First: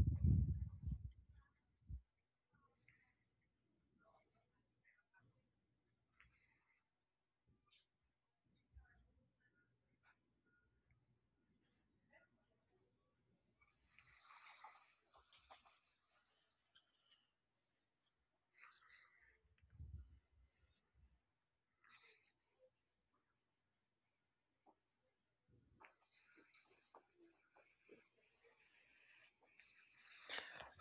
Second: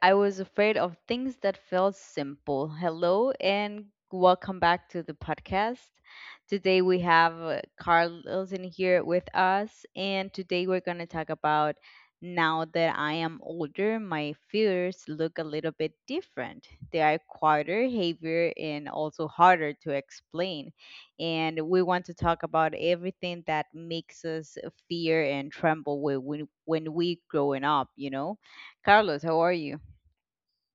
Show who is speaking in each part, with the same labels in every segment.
Speaker 1: I was afraid of things that felt simple. Hello, and welcome back to the podcast. Today we have Carlos in here with us, and today we're going to talk about now that I am older, my fears look a little bit different. They are quieter, heavier, and also harder to explain and we want to talk about everything that makes us fear and tremble when we growing up, Carlos, how are you?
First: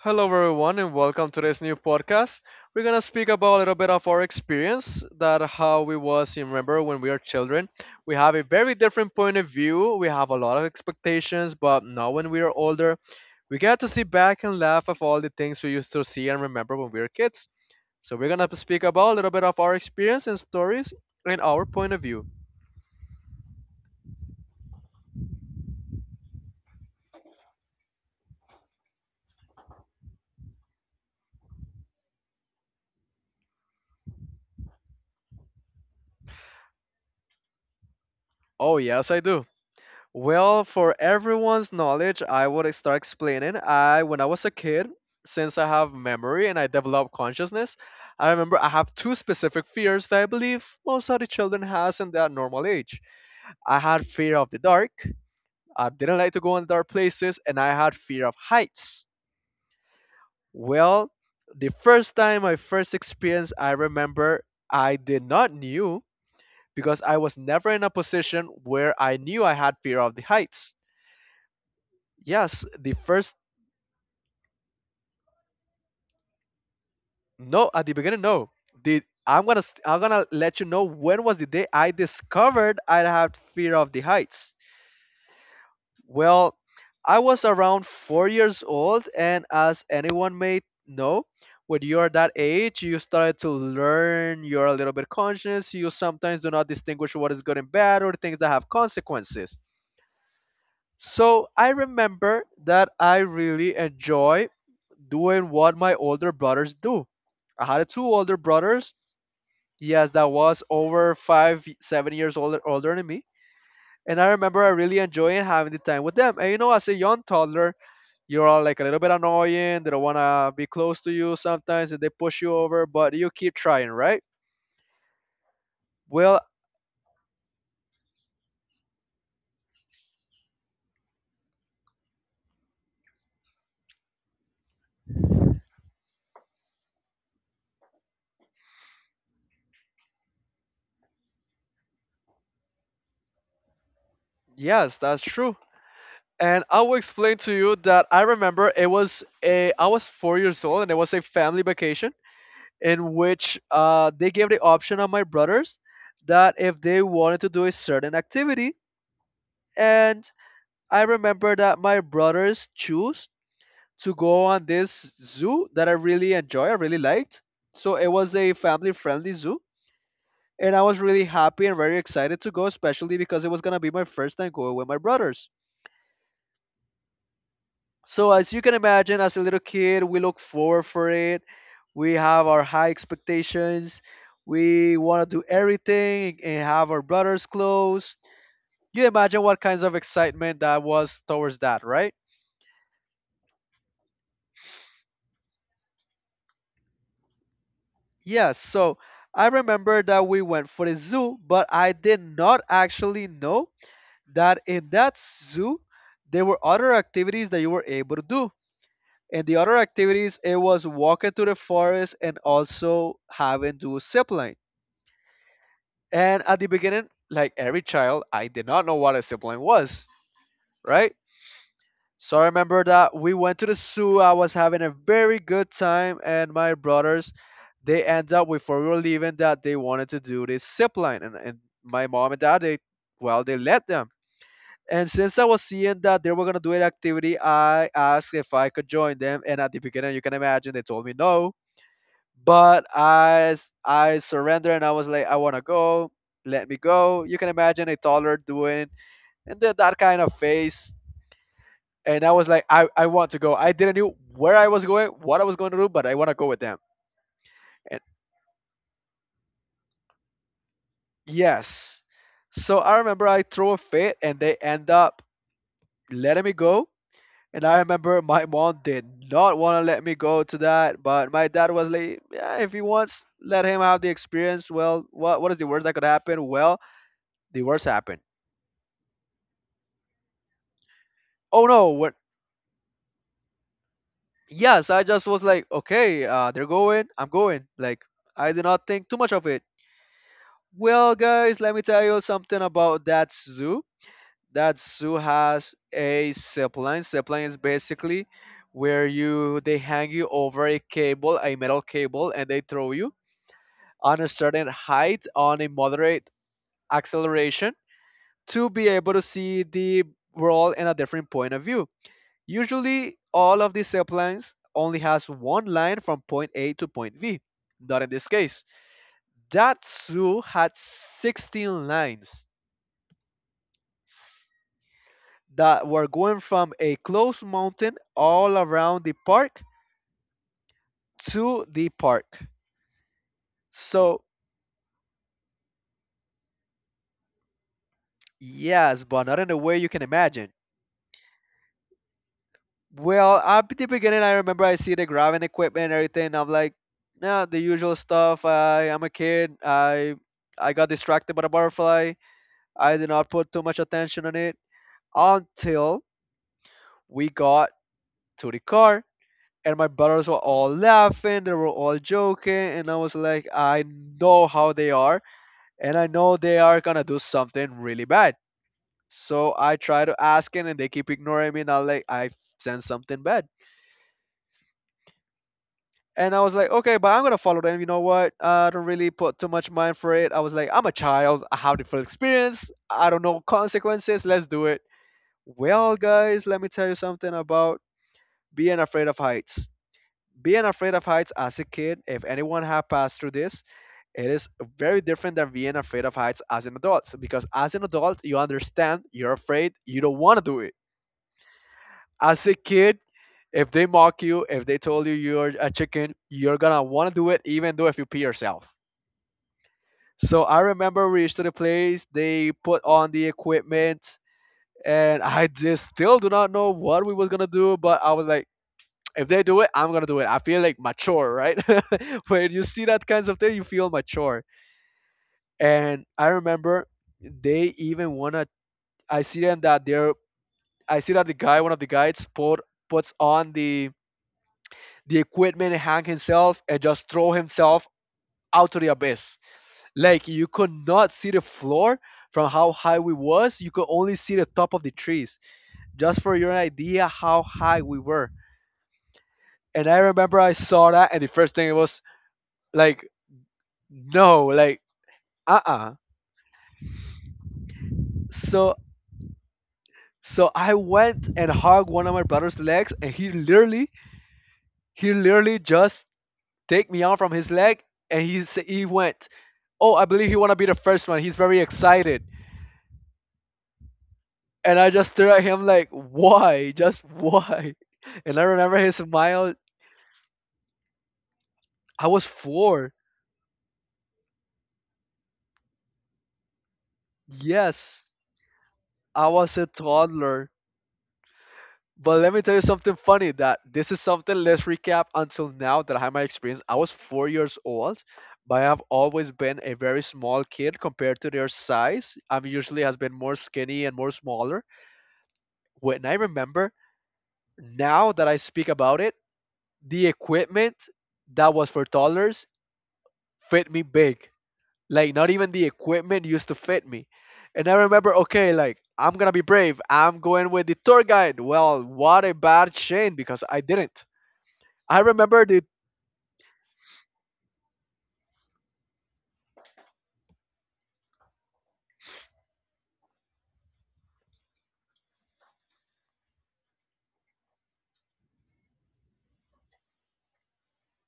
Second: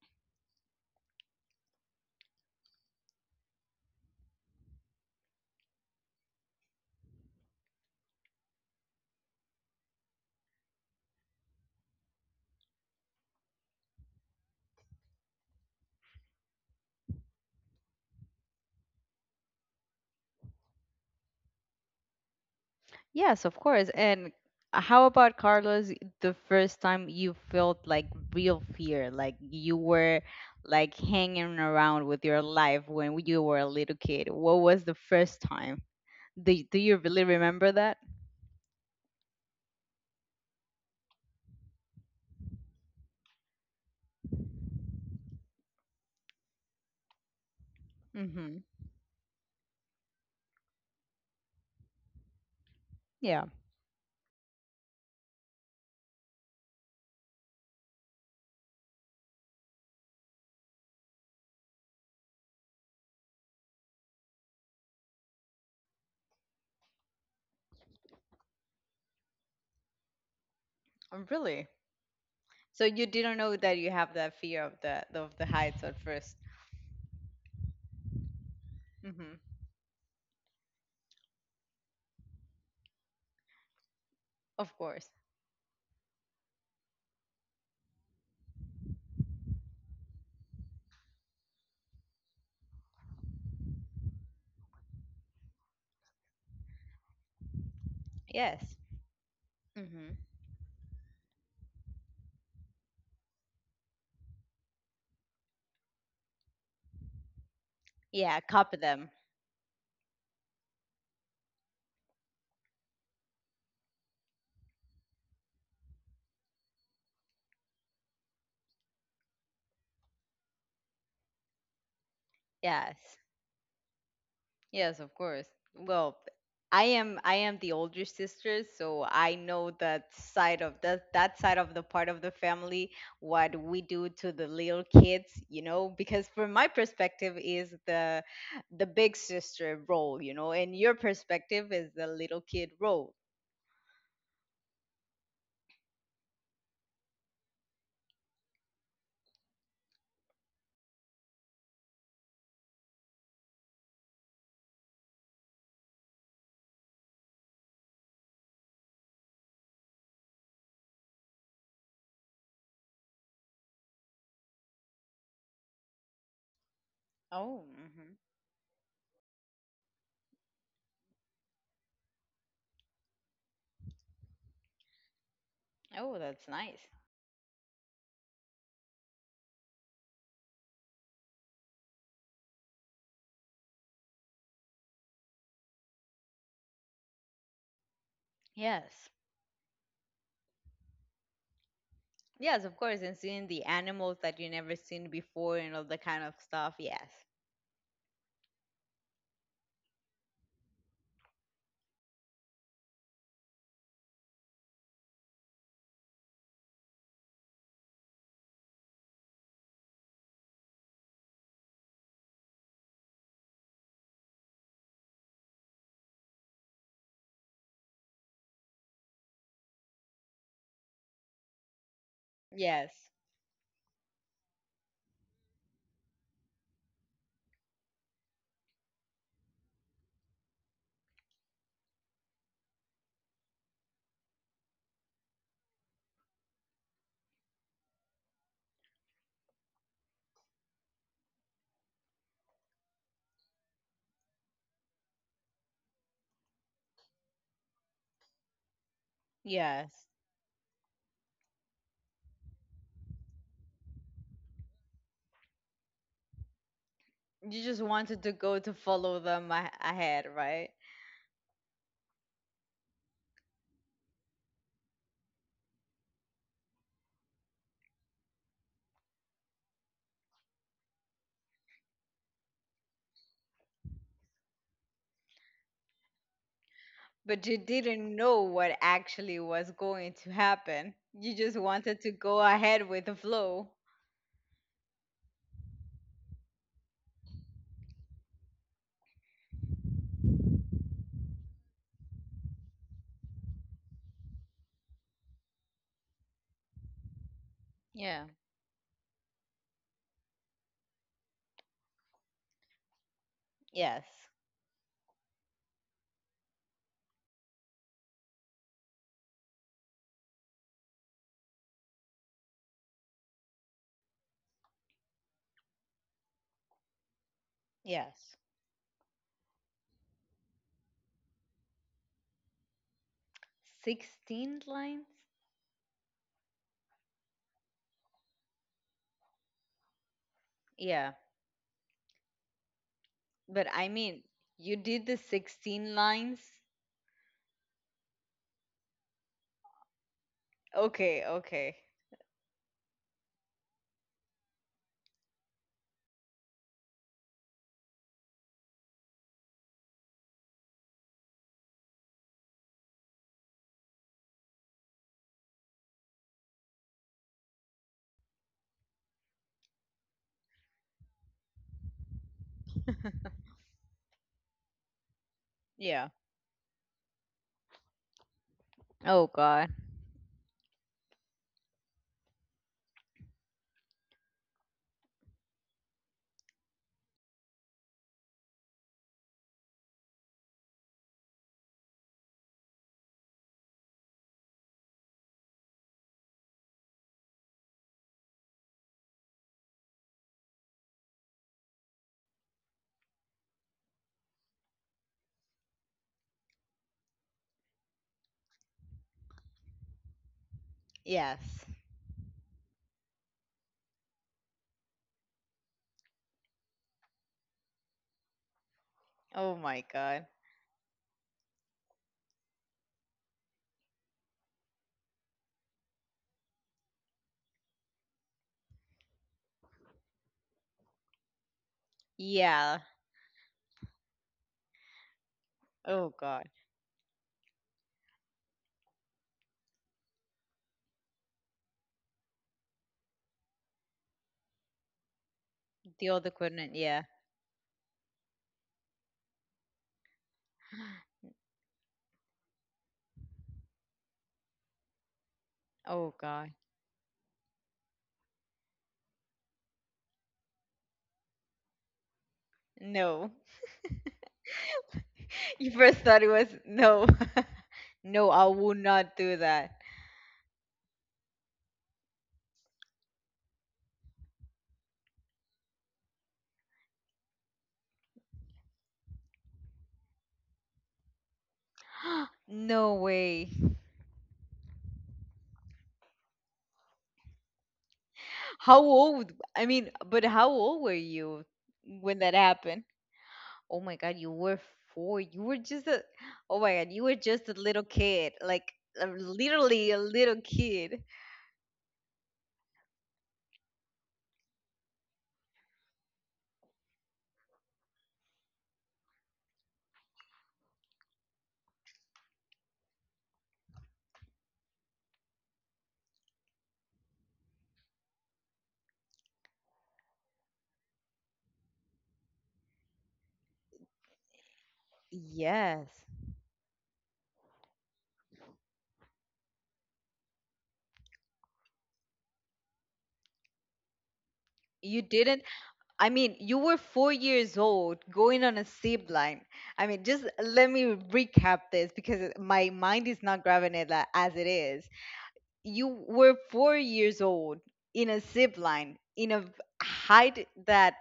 Speaker 2: Hello, everyone, and welcome to this new podcast. We're gonna speak about a little bit of our experience that how we was. You remember when we are children, we have a very different point of view. We have a lot of expectations, but now when we are older, we get to see back and laugh of all the things we used to see and remember when we were kids. So we're gonna speak about a little bit of our experience and stories and our point of view.
Speaker 1: Yes, of course. And how about Carlos, the first time you felt like real fear, like you were like hanging around with your life when you were a little kid? What was the first time? Do you really remember that?
Speaker 2: Oh yes, I do. Well, for everyone's knowledge, I would start explaining. I, when I was a kid, since I have memory and I develop consciousness, I remember
Speaker 1: Mm-hmm.
Speaker 2: I have two specific fears that I believe most of the children has in their normal age.
Speaker 1: Yeah.
Speaker 2: I had fear of the dark. I didn't like to go in dark places, and I had fear of heights. Well, the first time, my first experience, I remember I did not knew because I was never in a position where I knew I had fear of the heights.
Speaker 1: Oh, really?
Speaker 2: Yes,
Speaker 1: So
Speaker 2: the
Speaker 1: you
Speaker 2: first.
Speaker 1: didn't know that you have that fear of the heights at first.
Speaker 2: No, at the beginning, no. The I'm
Speaker 1: Mm-hmm.
Speaker 2: gonna st- I'm gonna let you know when was the day I discovered I had fear of the heights.
Speaker 1: Of course.
Speaker 2: Well, I was around 4 years old, and as anyone may know, when you are that age, you started to learn. You're a little bit conscious. You sometimes do not distinguish what is good and bad, or things that have
Speaker 1: Yes.
Speaker 2: consequences.
Speaker 1: Mm-hmm.
Speaker 2: So I remember that I really enjoy doing what my older brothers do. I had two older
Speaker 1: Yeah, copy
Speaker 2: brothers.
Speaker 1: them.
Speaker 2: Yes, that was over five, 7 years older, older than me. And I remember I really enjoying having the time with them. And you know, as a young toddler, you're all like a little bit annoying. They don't want to be close to you sometimes and they push you over,
Speaker 1: Yes.
Speaker 2: but you keep trying, right?
Speaker 1: Yes, of course. Well,
Speaker 2: Well,
Speaker 1: I am the older sister, so I know that side of that side of the part of the family what we do to the little kids, you know, because from my perspective is the big sister role, you know, and your perspective is the little kid role.
Speaker 2: yes, that's true. And I will explain to you that I remember it was a, I was 4 years old and it was a family vacation in which they gave the option of my brothers that if they wanted to do a certain activity, and I remember that my brothers choose to go on this zoo that I really enjoy, I really liked.
Speaker 1: Oh,
Speaker 2: So it
Speaker 1: hmm.
Speaker 2: was a family friendly zoo. And I was really happy and very excited to go, especially because it was going to be my first time going with my brothers.
Speaker 1: Oh, that's nice.
Speaker 2: So as you can imagine, as a little kid, we look forward for it. We have our high expectations. We want to do everything and have our brothers close. You
Speaker 1: Yes.
Speaker 2: imagine what kinds of excitement that was towards that, right?
Speaker 1: Yes, of course, and seeing the animals that you never seen before and all that kind of stuff. Yes.
Speaker 2: Yes, so I remember that we went for the zoo, but I did not actually know that in that zoo there were other activities that you were able to do. And the other activities it was walking to the forest and also having to zip line. And at the beginning, like every child, I did not know what a zip line was, right? So I remember
Speaker 1: Yes.
Speaker 2: that we went to the zoo. I was having a very good time, and my brothers, they end up before we were leaving that they wanted to do this zip line, and my mom and dad, they well, they let them. And since I was seeing that they were gonna do an activity, I asked if I could join them. And at the beginning, you can imagine, they told me no. But I surrendered, and I was like, I wanna go. Let me go. You can imagine a toddler doing and did that
Speaker 1: Yes.
Speaker 2: kind of face and I was like, I want to go. I didn't know where I was going, what I was going to do, but I want to go with them.
Speaker 1: You just
Speaker 2: And
Speaker 1: wanted to go to follow them ahead, right?
Speaker 2: yes. So I remember I threw a fit and they end up letting me go. And I remember my mom did not want to let me go to that, but my dad was like, yeah, if he wants, let him have the experience. Well, what is the worst that could happen? Well,
Speaker 1: But you
Speaker 2: the worst
Speaker 1: didn't
Speaker 2: happened.
Speaker 1: know what actually was going to happen. You just
Speaker 2: Oh no,
Speaker 1: wanted to
Speaker 2: what?
Speaker 1: go ahead with the flow.
Speaker 2: Yes, I just was like, okay, they're going, I'm going. Like I did not think too much of it. Well, guys, let me tell you something about that zoo. That zoo has a zipline. Zipline is
Speaker 1: Yeah.
Speaker 2: basically where you they hang you over a cable, a metal cable, and they throw you
Speaker 1: Yes.
Speaker 2: on a certain height on a moderate acceleration to be able to see the world in a different point of view. Usually, all of these ziplines only has one line from point A to point V. Not in this
Speaker 1: Yes.
Speaker 2: case. That zoo had 16 lines.
Speaker 1: 16 lines?
Speaker 2: That we're going from a closed mountain all around the park
Speaker 1: Yeah.
Speaker 2: to the park.
Speaker 1: But I
Speaker 2: So,
Speaker 1: mean, you did the 16 lines?
Speaker 2: yes, but not in a way you can imagine.
Speaker 1: Okay, okay.
Speaker 2: Well, at the beginning, I remember I see the grabbing equipment and everything. I'm like, nah, the usual stuff. I'm a kid. I got distracted by the butterfly. I did not put too much attention on it until we got to the car and my brothers were all laughing. They were all joking, and I was like, I know how they are. And I
Speaker 1: Yeah.
Speaker 2: know they are gonna do something really bad.
Speaker 1: Oh,
Speaker 2: So I
Speaker 1: God.
Speaker 2: try to ask it, and they keep ignoring me, and I like, I sense something bad. And I was like, okay, but I'm gonna follow them. You know what? I don't really put too much mind for it. I was like, I'm a child. I have different experience. I don't know consequences. Let's do it. Well, guys, let me tell you something about being afraid of heights. Being afraid of heights as a kid, if anyone had passed through this, it is very different than being afraid of heights as an adult so because as an adult, you understand, you're afraid, you don't want to do it.
Speaker 1: Yes.
Speaker 2: As a kid, if they mock you, if they told you you're a chicken, you're gonna want to do it even though if you pee yourself.
Speaker 1: Oh my god.
Speaker 2: So I remember we reached to the place, they put on the equipment, and I just still do not know what we was gonna do, but I was like, if they do it, I'm gonna do it. I feel like mature, right? When you see
Speaker 1: Yeah.
Speaker 2: that kinds of thing, you feel mature. And
Speaker 1: Oh
Speaker 2: I
Speaker 1: god.
Speaker 2: remember they even wanna. I see them that they're. I see that the guy, one of the guys, puts on the equipment and hang
Speaker 1: The old
Speaker 2: himself and
Speaker 1: equipment,
Speaker 2: just
Speaker 1: yeah.
Speaker 2: throw himself out to the abyss. Like you could not see the floor from how high we was. You could only see the top of the trees. Just
Speaker 1: Oh
Speaker 2: for your
Speaker 1: god.
Speaker 2: idea how high we were. And I remember I saw that, and the first thing it was like,
Speaker 1: No.
Speaker 2: no, like uh
Speaker 1: You
Speaker 2: uh
Speaker 1: first thought it was no. No, I
Speaker 2: so
Speaker 1: will not do that.
Speaker 2: so I went and hugged one of my brother's legs, and he literally he literally just take me out from his leg, and he went, "Oh, I believe he wanna be the first one. He's very excited."
Speaker 1: No way.
Speaker 2: And I just stared at him like, "Why? Just why?" And I remember
Speaker 1: How
Speaker 2: his
Speaker 1: old?
Speaker 2: smile.
Speaker 1: I mean, but how old were you
Speaker 2: I was
Speaker 1: when that happened?
Speaker 2: four.
Speaker 1: Oh my god, you were four. You were just a. Oh my god, you were just a little
Speaker 2: Yes,
Speaker 1: kid, like
Speaker 2: I was a
Speaker 1: literally a
Speaker 2: toddler.
Speaker 1: little kid.
Speaker 2: But let me tell you something funny. That this is something. Let's recap until now that I had my experience. I was 4 years old but I've always been a very small kid compared to their size. I'm usually has been more skinny and more smaller. When I remember now that I speak about it, the equipment that was for toddlers fit me big. Like not even the
Speaker 1: Yes.
Speaker 2: equipment used to fit me. And I remember, okay, like I'm gonna be brave. I'm going with the tour guide. Well, what a bad shame because I didn't. I
Speaker 1: You
Speaker 2: remember
Speaker 1: didn't
Speaker 2: the
Speaker 1: I mean, you were 4 years old going on a zip line. I mean, just let me recap this because my mind is not grabbing it as it is. You were 4 years old in a zip line in a height that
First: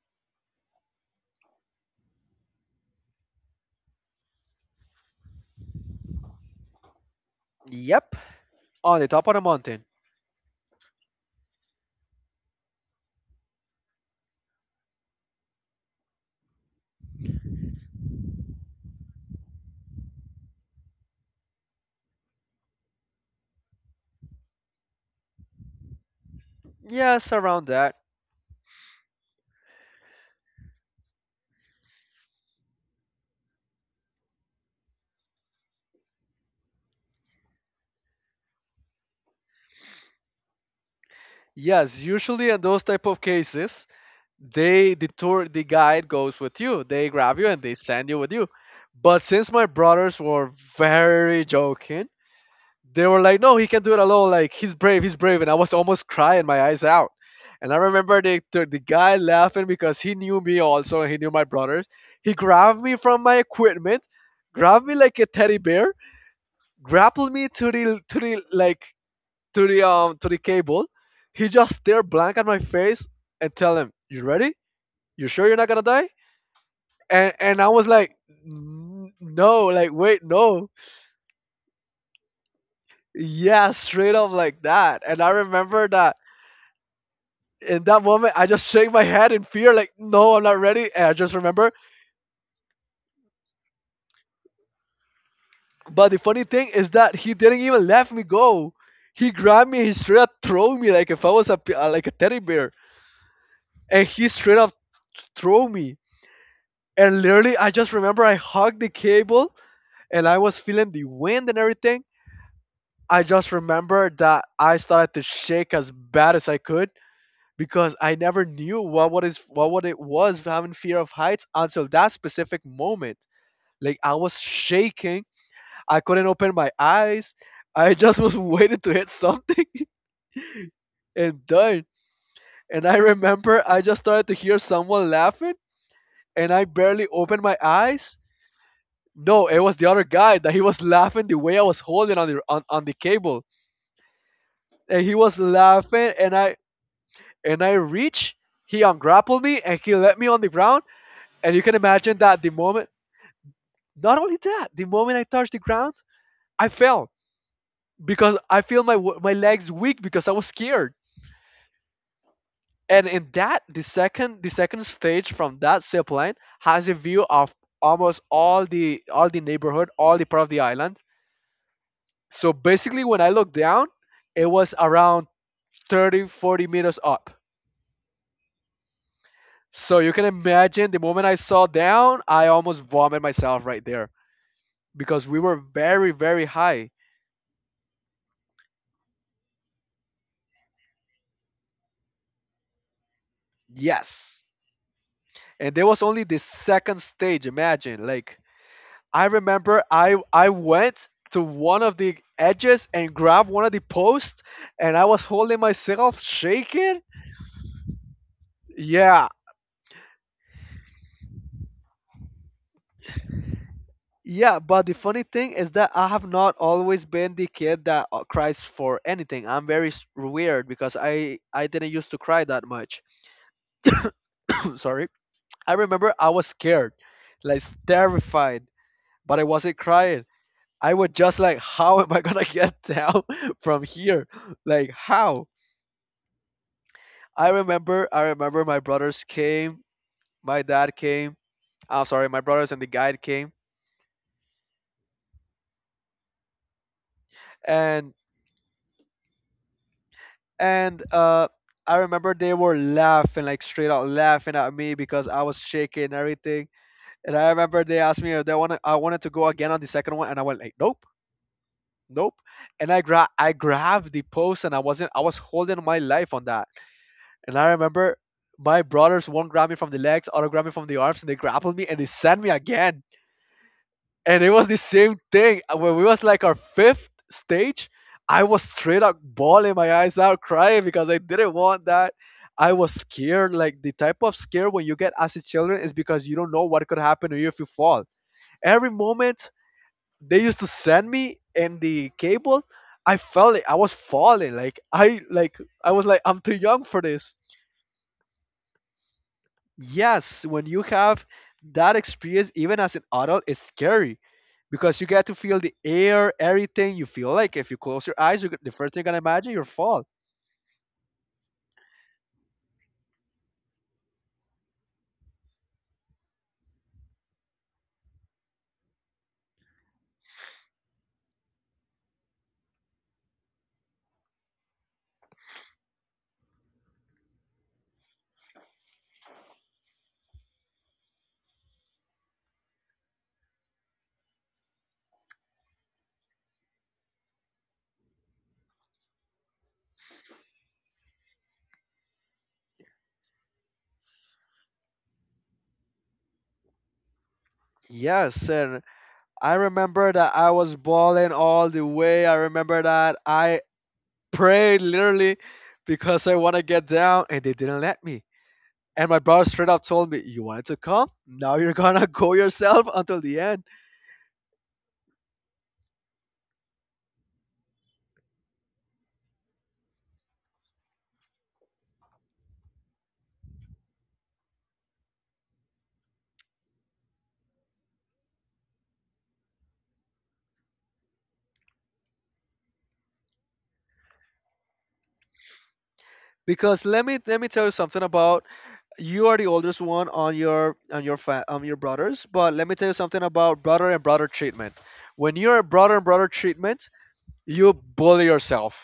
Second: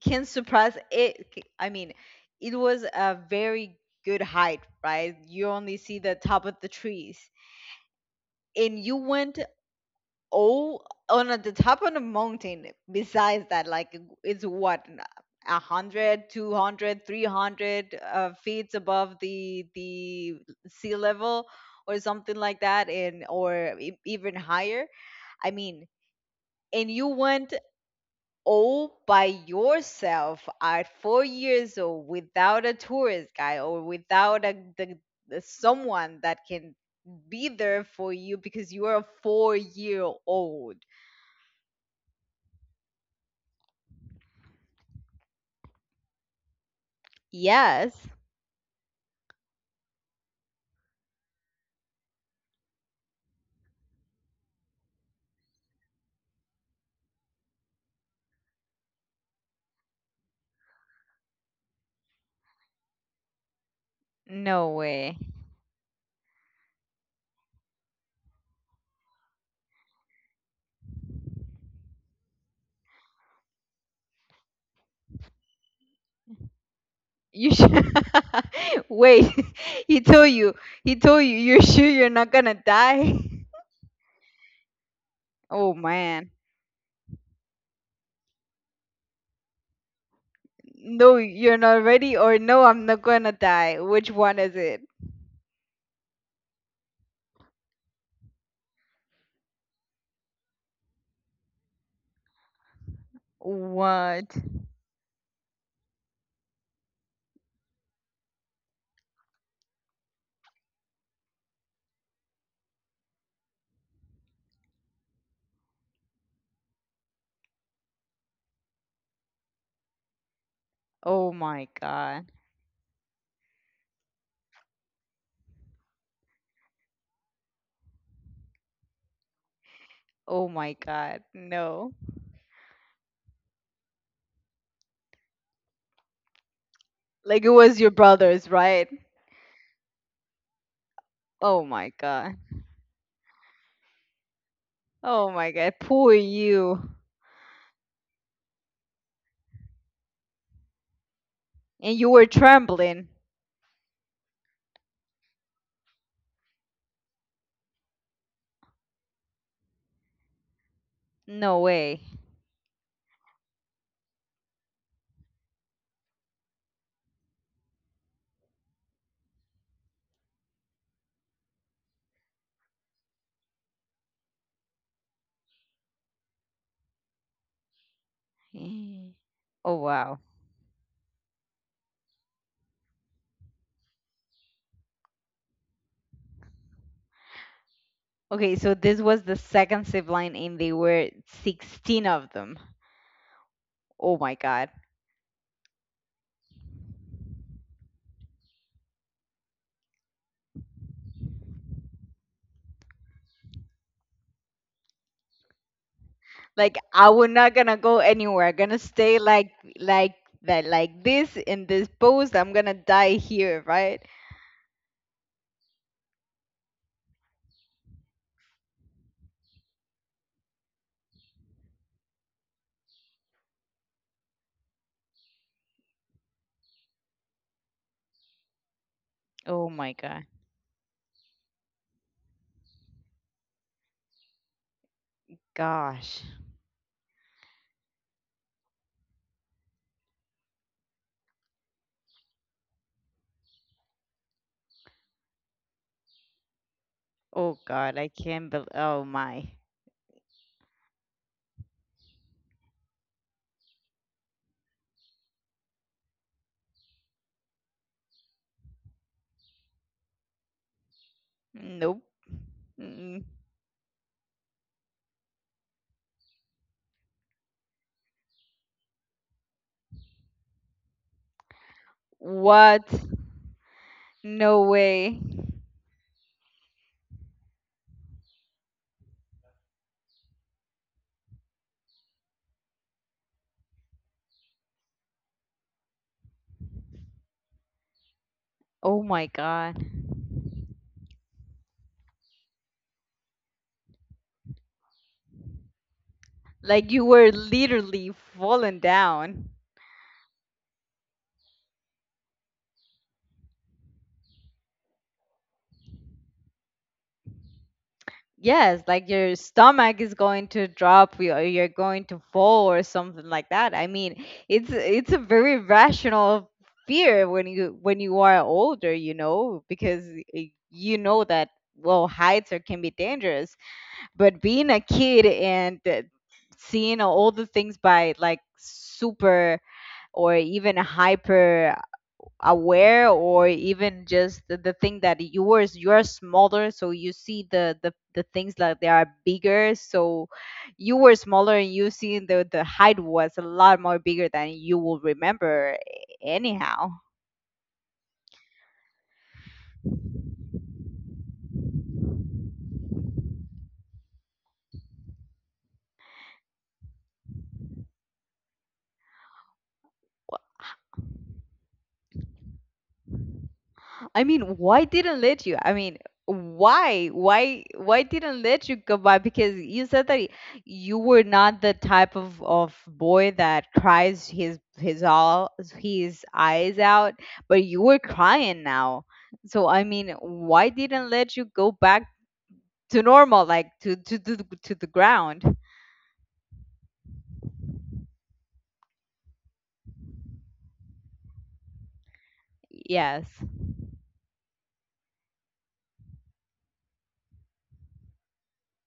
Speaker 1: can surpass it. I mean, it was a very good height, right? You only see the top of the trees.
Speaker 2: yep
Speaker 1: And you
Speaker 2: on the top of
Speaker 1: went.
Speaker 2: the mountain.
Speaker 1: Oh, on at the top of the mountain. Besides that, like, it's what, a hundred, 200, 300 feet above the sea level, or something like that, and or even higher. I mean, and you
Speaker 2: Yes,
Speaker 1: went
Speaker 2: around that.
Speaker 1: all by yourself at 4 years old without a tourist guy or without the someone that can be there for you because you are a 4 year old.
Speaker 2: Yes, usually in those type of cases, they the tour the guide goes with you they grab you and they
Speaker 1: Yes.
Speaker 2: send you with you but since my brothers were very joking they were like no he can do it alone like he's brave and I was almost crying my eyes out and I remember the guy laughing because he knew me also he knew my brothers he grabbed me from my equipment
Speaker 1: No
Speaker 2: grabbed me
Speaker 1: way.
Speaker 2: like a teddy bear grappled me to the like to the cable he just stared blank at my face and tell him you ready you sure you're not gonna die? And
Speaker 1: You
Speaker 2: and I
Speaker 1: should
Speaker 2: was like, "N-
Speaker 1: wait.
Speaker 2: no, like
Speaker 1: He
Speaker 2: wait,
Speaker 1: told you.
Speaker 2: no,
Speaker 1: He told you. You're sure you're not gonna die?
Speaker 2: yeah, straight up like that. And I
Speaker 1: Oh
Speaker 2: remember that
Speaker 1: man.
Speaker 2: in that moment, I just shake my head in fear, like no, I'm not ready. And I
Speaker 1: No,
Speaker 2: just
Speaker 1: you're
Speaker 2: remember.
Speaker 1: not ready, or no, I'm not gonna die. Which one is it?
Speaker 2: But the funny thing is that he didn't even let me go. He grabbed me, he straight up threw me like if I was a like a teddy bear, and
Speaker 1: What?
Speaker 2: he straight up threw me. And literally, I just remember I hugged the cable, and I was feeling the wind and everything. I just remember that I started to shake as bad as I could because I never knew what is what it was having fear of
Speaker 1: Oh
Speaker 2: heights
Speaker 1: my
Speaker 2: until that
Speaker 1: god.
Speaker 2: specific moment. Like I was shaking, I couldn't open my eyes. I just was waiting to hit something
Speaker 1: Oh my god.
Speaker 2: and done.
Speaker 1: No.
Speaker 2: And I remember I just started to hear someone laughing and I barely opened
Speaker 1: Like it
Speaker 2: my
Speaker 1: was your
Speaker 2: eyes.
Speaker 1: brothers, right?
Speaker 2: No, it was the other guy that he was laughing the way I
Speaker 1: Oh
Speaker 2: was
Speaker 1: my
Speaker 2: holding on
Speaker 1: god.
Speaker 2: on the cable. And he
Speaker 1: Oh
Speaker 2: was
Speaker 1: my god.
Speaker 2: laughing
Speaker 1: Poor
Speaker 2: and
Speaker 1: you.
Speaker 2: I reach, he ungrappled me and he let me on the ground. And you can
Speaker 1: And you
Speaker 2: imagine
Speaker 1: were
Speaker 2: that the moment,
Speaker 1: trembling.
Speaker 2: not only that, the moment I touched the ground, I fell because I feel my legs weak because I was scared.
Speaker 1: No way.
Speaker 2: And in that, the second stage from that zip line has a view of almost all the neighborhood, all the part of the island. So basically, when I looked down, it was around 30, 40 meters up.
Speaker 1: Oh
Speaker 2: So you
Speaker 1: wow.
Speaker 2: can imagine the moment I saw down, I almost vomited myself right there, because we were very high.
Speaker 1: Okay, so this was the second zip line, and they were 16 of them. Oh my
Speaker 2: Yes,
Speaker 1: god!
Speaker 2: and there was only the second stage. Imagine, like, I remember I went to one of the edges and grabbed one of the posts and I was holding myself
Speaker 1: Like
Speaker 2: shaking.
Speaker 1: I was not gonna go anywhere. I'm gonna stay
Speaker 2: Yeah.
Speaker 1: like that, like this in this post. I'm gonna die here, right?
Speaker 2: Yeah, but the funny thing is that I have not always been the kid that cries for anything. I'm very weird because I didn't used to cry that much. Sorry. I remember I was scared, like terrified, but I
Speaker 1: Oh
Speaker 2: wasn't
Speaker 1: my
Speaker 2: crying.
Speaker 1: god!
Speaker 2: I was just like, how am I gonna get down from here? Like how?
Speaker 1: Gosh!
Speaker 2: I remember my brothers came, my dad came. I'm sorry, my brothers and the guide came.
Speaker 1: Oh god! I
Speaker 2: And
Speaker 1: can't believe. Oh my!
Speaker 2: and uh I remember they were laughing, like straight out laughing at me because I was shaking and everything. And I remember they asked me if they wanted I wanted to go again on the second one and I went like, nope,
Speaker 1: Nope.
Speaker 2: nope. And
Speaker 1: Mm-mm.
Speaker 2: I grabbed the post and I wasn't I was holding my life on that. And I remember my brothers, one grabbed me from the legs, other grabbed me from the arms, and they grappled me and they sent me
Speaker 1: What?
Speaker 2: again. And it
Speaker 1: No
Speaker 2: was the same
Speaker 1: way!
Speaker 2: thing. When we was like our fifth stage, I was straight up bawling my eyes out, crying because I didn't want that. I was scared. Like the type of scare when you get as a children is because you don't know what could happen to you if you fall. Every
Speaker 1: Oh my
Speaker 2: moment
Speaker 1: god!
Speaker 2: they used to send me in the cable, I felt it. I was falling. Like, I was like, I'm too young
Speaker 1: Like
Speaker 2: for
Speaker 1: you were
Speaker 2: this.
Speaker 1: literally falling down.
Speaker 2: Yes, when you have that experience even as an adult it's scary because you get to feel the air, everything. You feel like if you close your eyes you're, the
Speaker 1: Yes,
Speaker 2: first thing you're
Speaker 1: like
Speaker 2: gonna
Speaker 1: your
Speaker 2: imagine your
Speaker 1: stomach
Speaker 2: fall.
Speaker 1: is going to drop, or you're going to fall, or something like that. I mean, it's a very rational fear when you are older, you know, because you know that, well, heights are, can be dangerous. But being a kid and seeing all the things by like super or even hyper aware, or even just the thing that yours you're smaller so you see the things like they are bigger, so you were smaller and you see the height was a lot more bigger than you will remember anyhow.
Speaker 2: Yes, and I remember that I was bawling all the way. I remember that I prayed, literally, because I want to get down and they didn't let me. And my brother straight up told me, you wanted to come, now you're gonna go yourself until the end.
Speaker 1: I mean, why didn't let you? I mean, why didn't let you go by? Because you said that you were not the type of boy that cries his all his eyes out, but you were crying now. So I mean, why didn't let you go back to normal, like to to the ground?
Speaker 2: Because let me tell you something about, you are the oldest one on your brothers, but let me tell you
Speaker 1: Yes,
Speaker 2: something about brother and brother treatment. When you're a brother and brother treatment, you bully yourself.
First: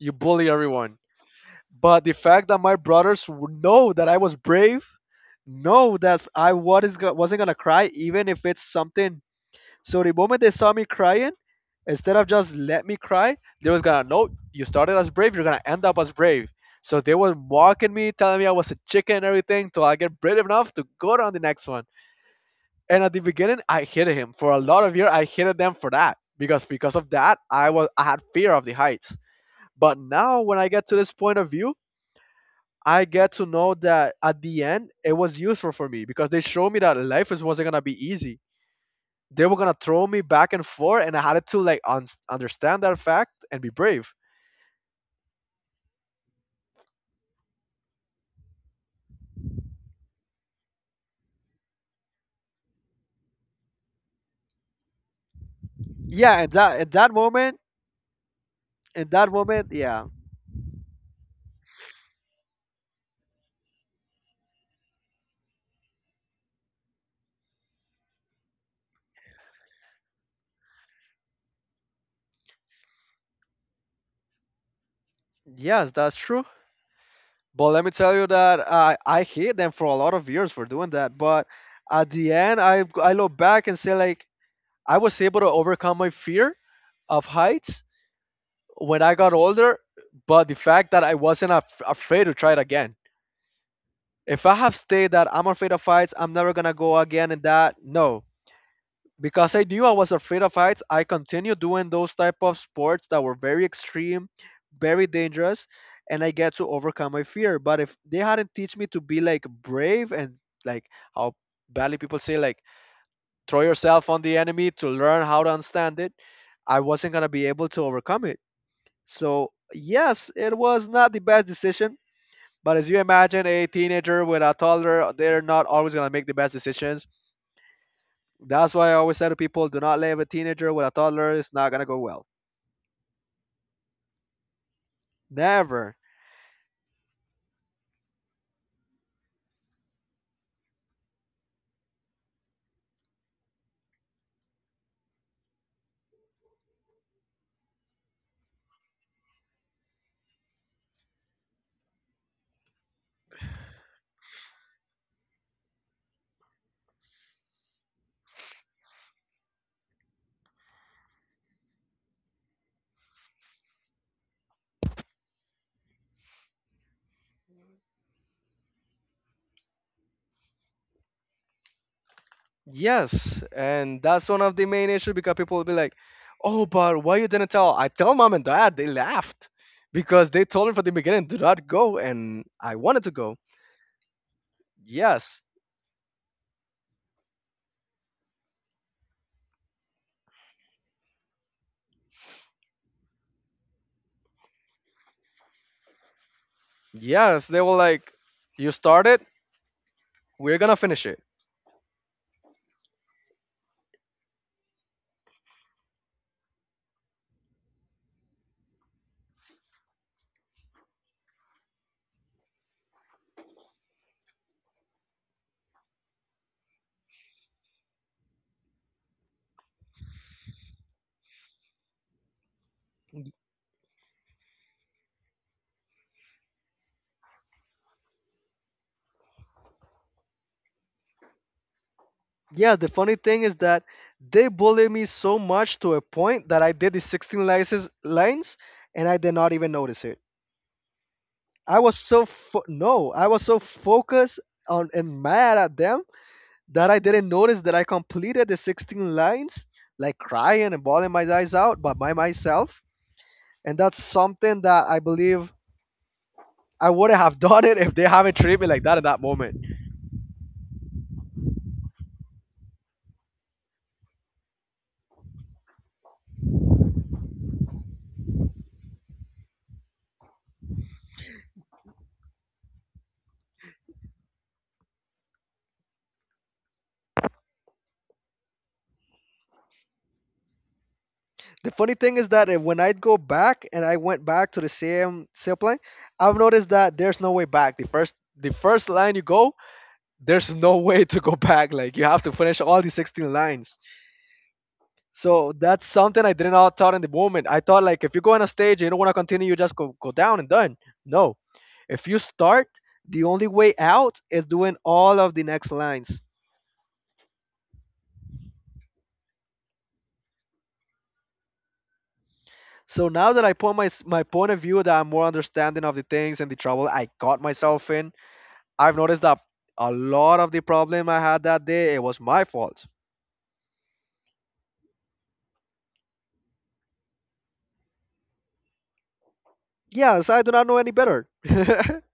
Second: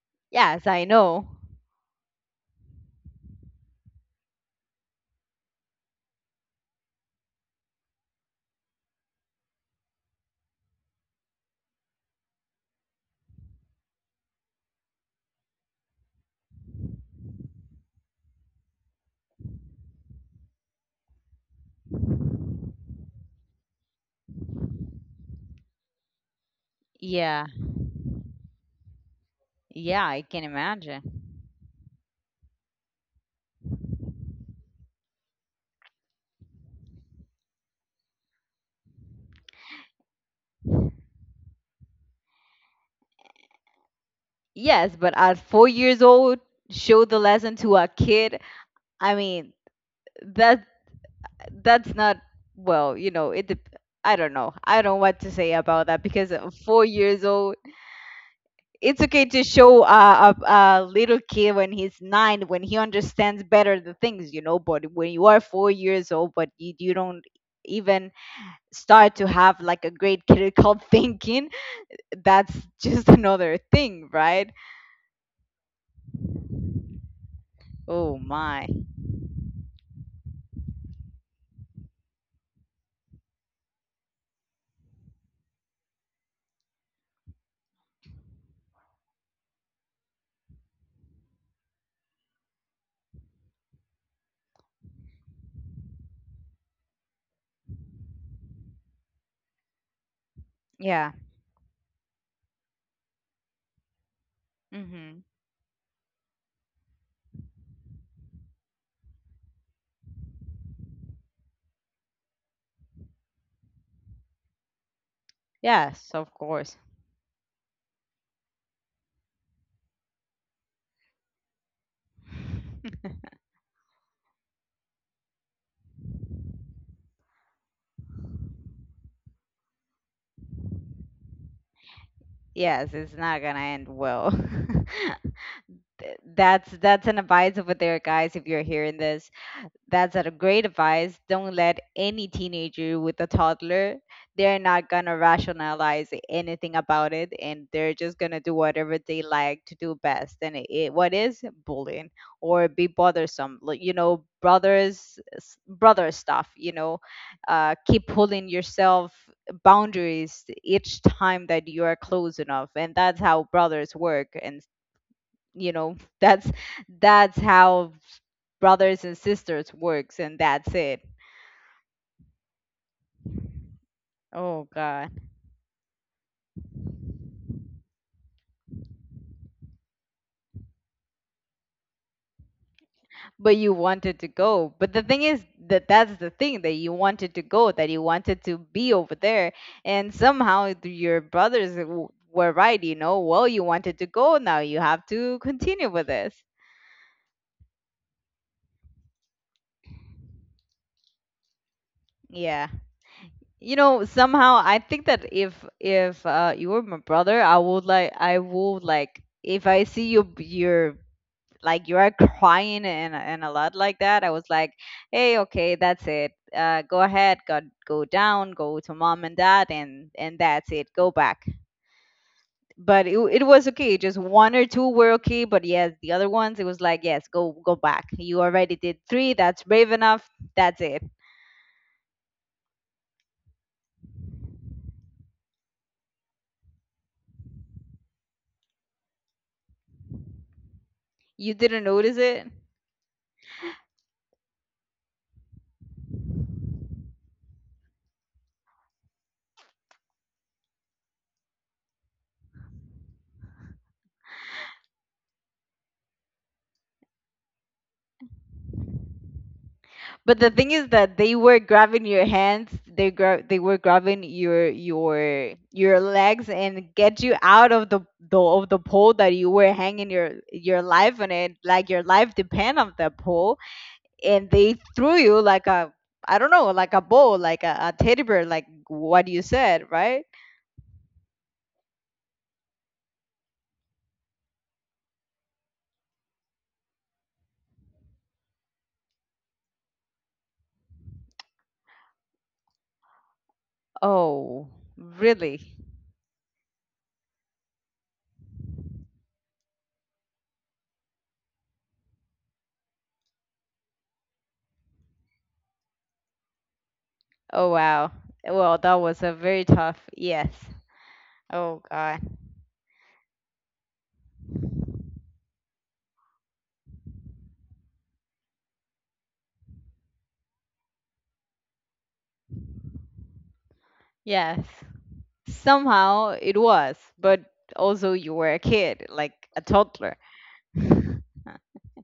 Speaker 2: You bully
Speaker 1: yes, I
Speaker 2: everyone.
Speaker 1: know.
Speaker 2: But the fact that my brothers know that I was brave, know that I wasn't gonna cry, even if it's something. So the moment they saw me crying, instead of just let me cry, they was gonna, no, you started as brave, you're gonna end up as brave. So they were mocking me, telling me I was a chicken and everything, till I get brave enough to go on the next one. And at the beginning, I hated him. For a lot of years, I hated them for that because of that,
Speaker 1: Yeah,
Speaker 2: I had fear of the heights. But
Speaker 1: yeah, I
Speaker 2: now,
Speaker 1: can
Speaker 2: when I get to
Speaker 1: imagine.
Speaker 2: this point of view, I get to know that at the end, it was useful for me because they showed me that life is wasn't gonna be easy. They were gonna throw me back and forth, and I had to, like, understand that fact and be brave.
Speaker 1: Yes, but at 4 years old, show the lesson to a kid, I mean, that that's not, well, you know, I don't know. I don't know what to say about that because
Speaker 2: Yeah, and
Speaker 1: at
Speaker 2: that
Speaker 1: 4 years old, it's
Speaker 2: in
Speaker 1: okay
Speaker 2: that
Speaker 1: to
Speaker 2: moment,
Speaker 1: show
Speaker 2: yeah,
Speaker 1: a little kid when he's 9 when he understands better the things, you know, but when you are 4 years old but you don't even start to have like a great critical thinking, that's just another thing, right?
Speaker 2: yes, that's true. But let me tell
Speaker 1: Oh
Speaker 2: you that
Speaker 1: my.
Speaker 2: I hate them for a lot of years for doing that. But at the end, I look back and say like I was able to overcome my fear of heights when I got older. But the fact that I wasn't afraid to try it again. If I have stayed that I'm afraid of heights, I'm never gonna go again in that. No, because I knew I was afraid of heights, I
Speaker 1: Yeah.
Speaker 2: continued doing those type of sports that were very extreme, very
Speaker 1: Mhm.
Speaker 2: dangerous, and I get to overcome my fear. But if they hadn't teach me to be like brave and, like, how badly people say, like, throw yourself on the enemy to learn how to understand it,
Speaker 1: Yes, of
Speaker 2: I
Speaker 1: course.
Speaker 2: wasn't gonna be able to overcome it. So yes, it was not the best decision. But as you imagine, a teenager with a toddler, they're not always gonna make the best decisions. That's why I always say to people, do not leave a teenager with a toddler. It's not gonna go well.
Speaker 1: Yes, it's not going to end well.
Speaker 2: Never.
Speaker 1: That's an advice over there, guys. If you're hearing this, that's a great advice. Don't let any teenager with a toddler. They're not gonna rationalize anything about it, and they're just gonna do whatever they like to do best. And what is bullying or be bothersome, like, you know, brothers brother stuff, you know. Keep pulling yourself boundaries each time that you are close enough, and that's how brothers work. And, you know, that's how brothers and sisters works, and that's it.
Speaker 2: Yes, and that's one of the
Speaker 1: Oh
Speaker 2: main
Speaker 1: god.
Speaker 2: issues because people will be like, "Oh, but why you didn't tell?" I tell mom and dad. They laughed because they told me from the beginning, "Do not go," and I wanted to go.
Speaker 1: But you wanted to go, but the thing
Speaker 2: Yes,
Speaker 1: is that that's the thing, that you wanted to go, that you wanted to be over there, and somehow your brothers were right, you know. Well, you wanted to go, now you have to continue with this.
Speaker 2: yes. They were like, "You started. We're gonna finish it."
Speaker 1: Yeah, you know, somehow I think that if you were my brother, I would like if I see you your like you are crying and a lot like that, I was like, hey, okay, that's it, go ahead, go down, go to mom and dad and that's it, go back. But it was okay, just one or two were okay, but yes, the other ones it was like, yes, go, go back, you already did three, that's brave enough, that's it.
Speaker 2: Yeah. The funny thing is that they bullied me so much to a point that I did the 16 lines, and I did not even notice it.
Speaker 1: You
Speaker 2: I
Speaker 1: didn't
Speaker 2: was
Speaker 1: notice
Speaker 2: so
Speaker 1: it.
Speaker 2: fo- no, I was so focused on and mad at them that I didn't notice that I completed the 16 lines, like crying and bawling my eyes out, but by myself. And that's something that I believe I wouldn't have done it if they haven't treated me like that at that moment.
Speaker 1: But the thing is that they were grabbing your hands, they they were grabbing your your legs and get you out of the pole that you were hanging your life on it, like your life depend on that pole, and they threw you like a, I don't know, like a ball, like a teddy bear, like what you said, right?
Speaker 2: The funny thing is that if, when I'd go back and I went back to the same sailplane, I've noticed that there's no way back. The first line you go, there's no way to go back. Like you have to finish all the 16 lines.
Speaker 1: Oh,
Speaker 2: So
Speaker 1: really?
Speaker 2: that's something I did not thought in the moment. I thought like if you go on a stage and you don't want to continue, you just go, go down and done. No. If you start, the only way out is doing all of the next lines.
Speaker 1: Oh wow. Well, that was a very tough, yes. Oh God.
Speaker 2: So now that I put my my point of view that I'm more understanding of the things and the trouble I got myself in, I've noticed that a lot of the problem I had that day it was my fault.
Speaker 1: Yes. Somehow it was, but also you were a kid, like a toddler.
Speaker 2: Yes, I do not know any better.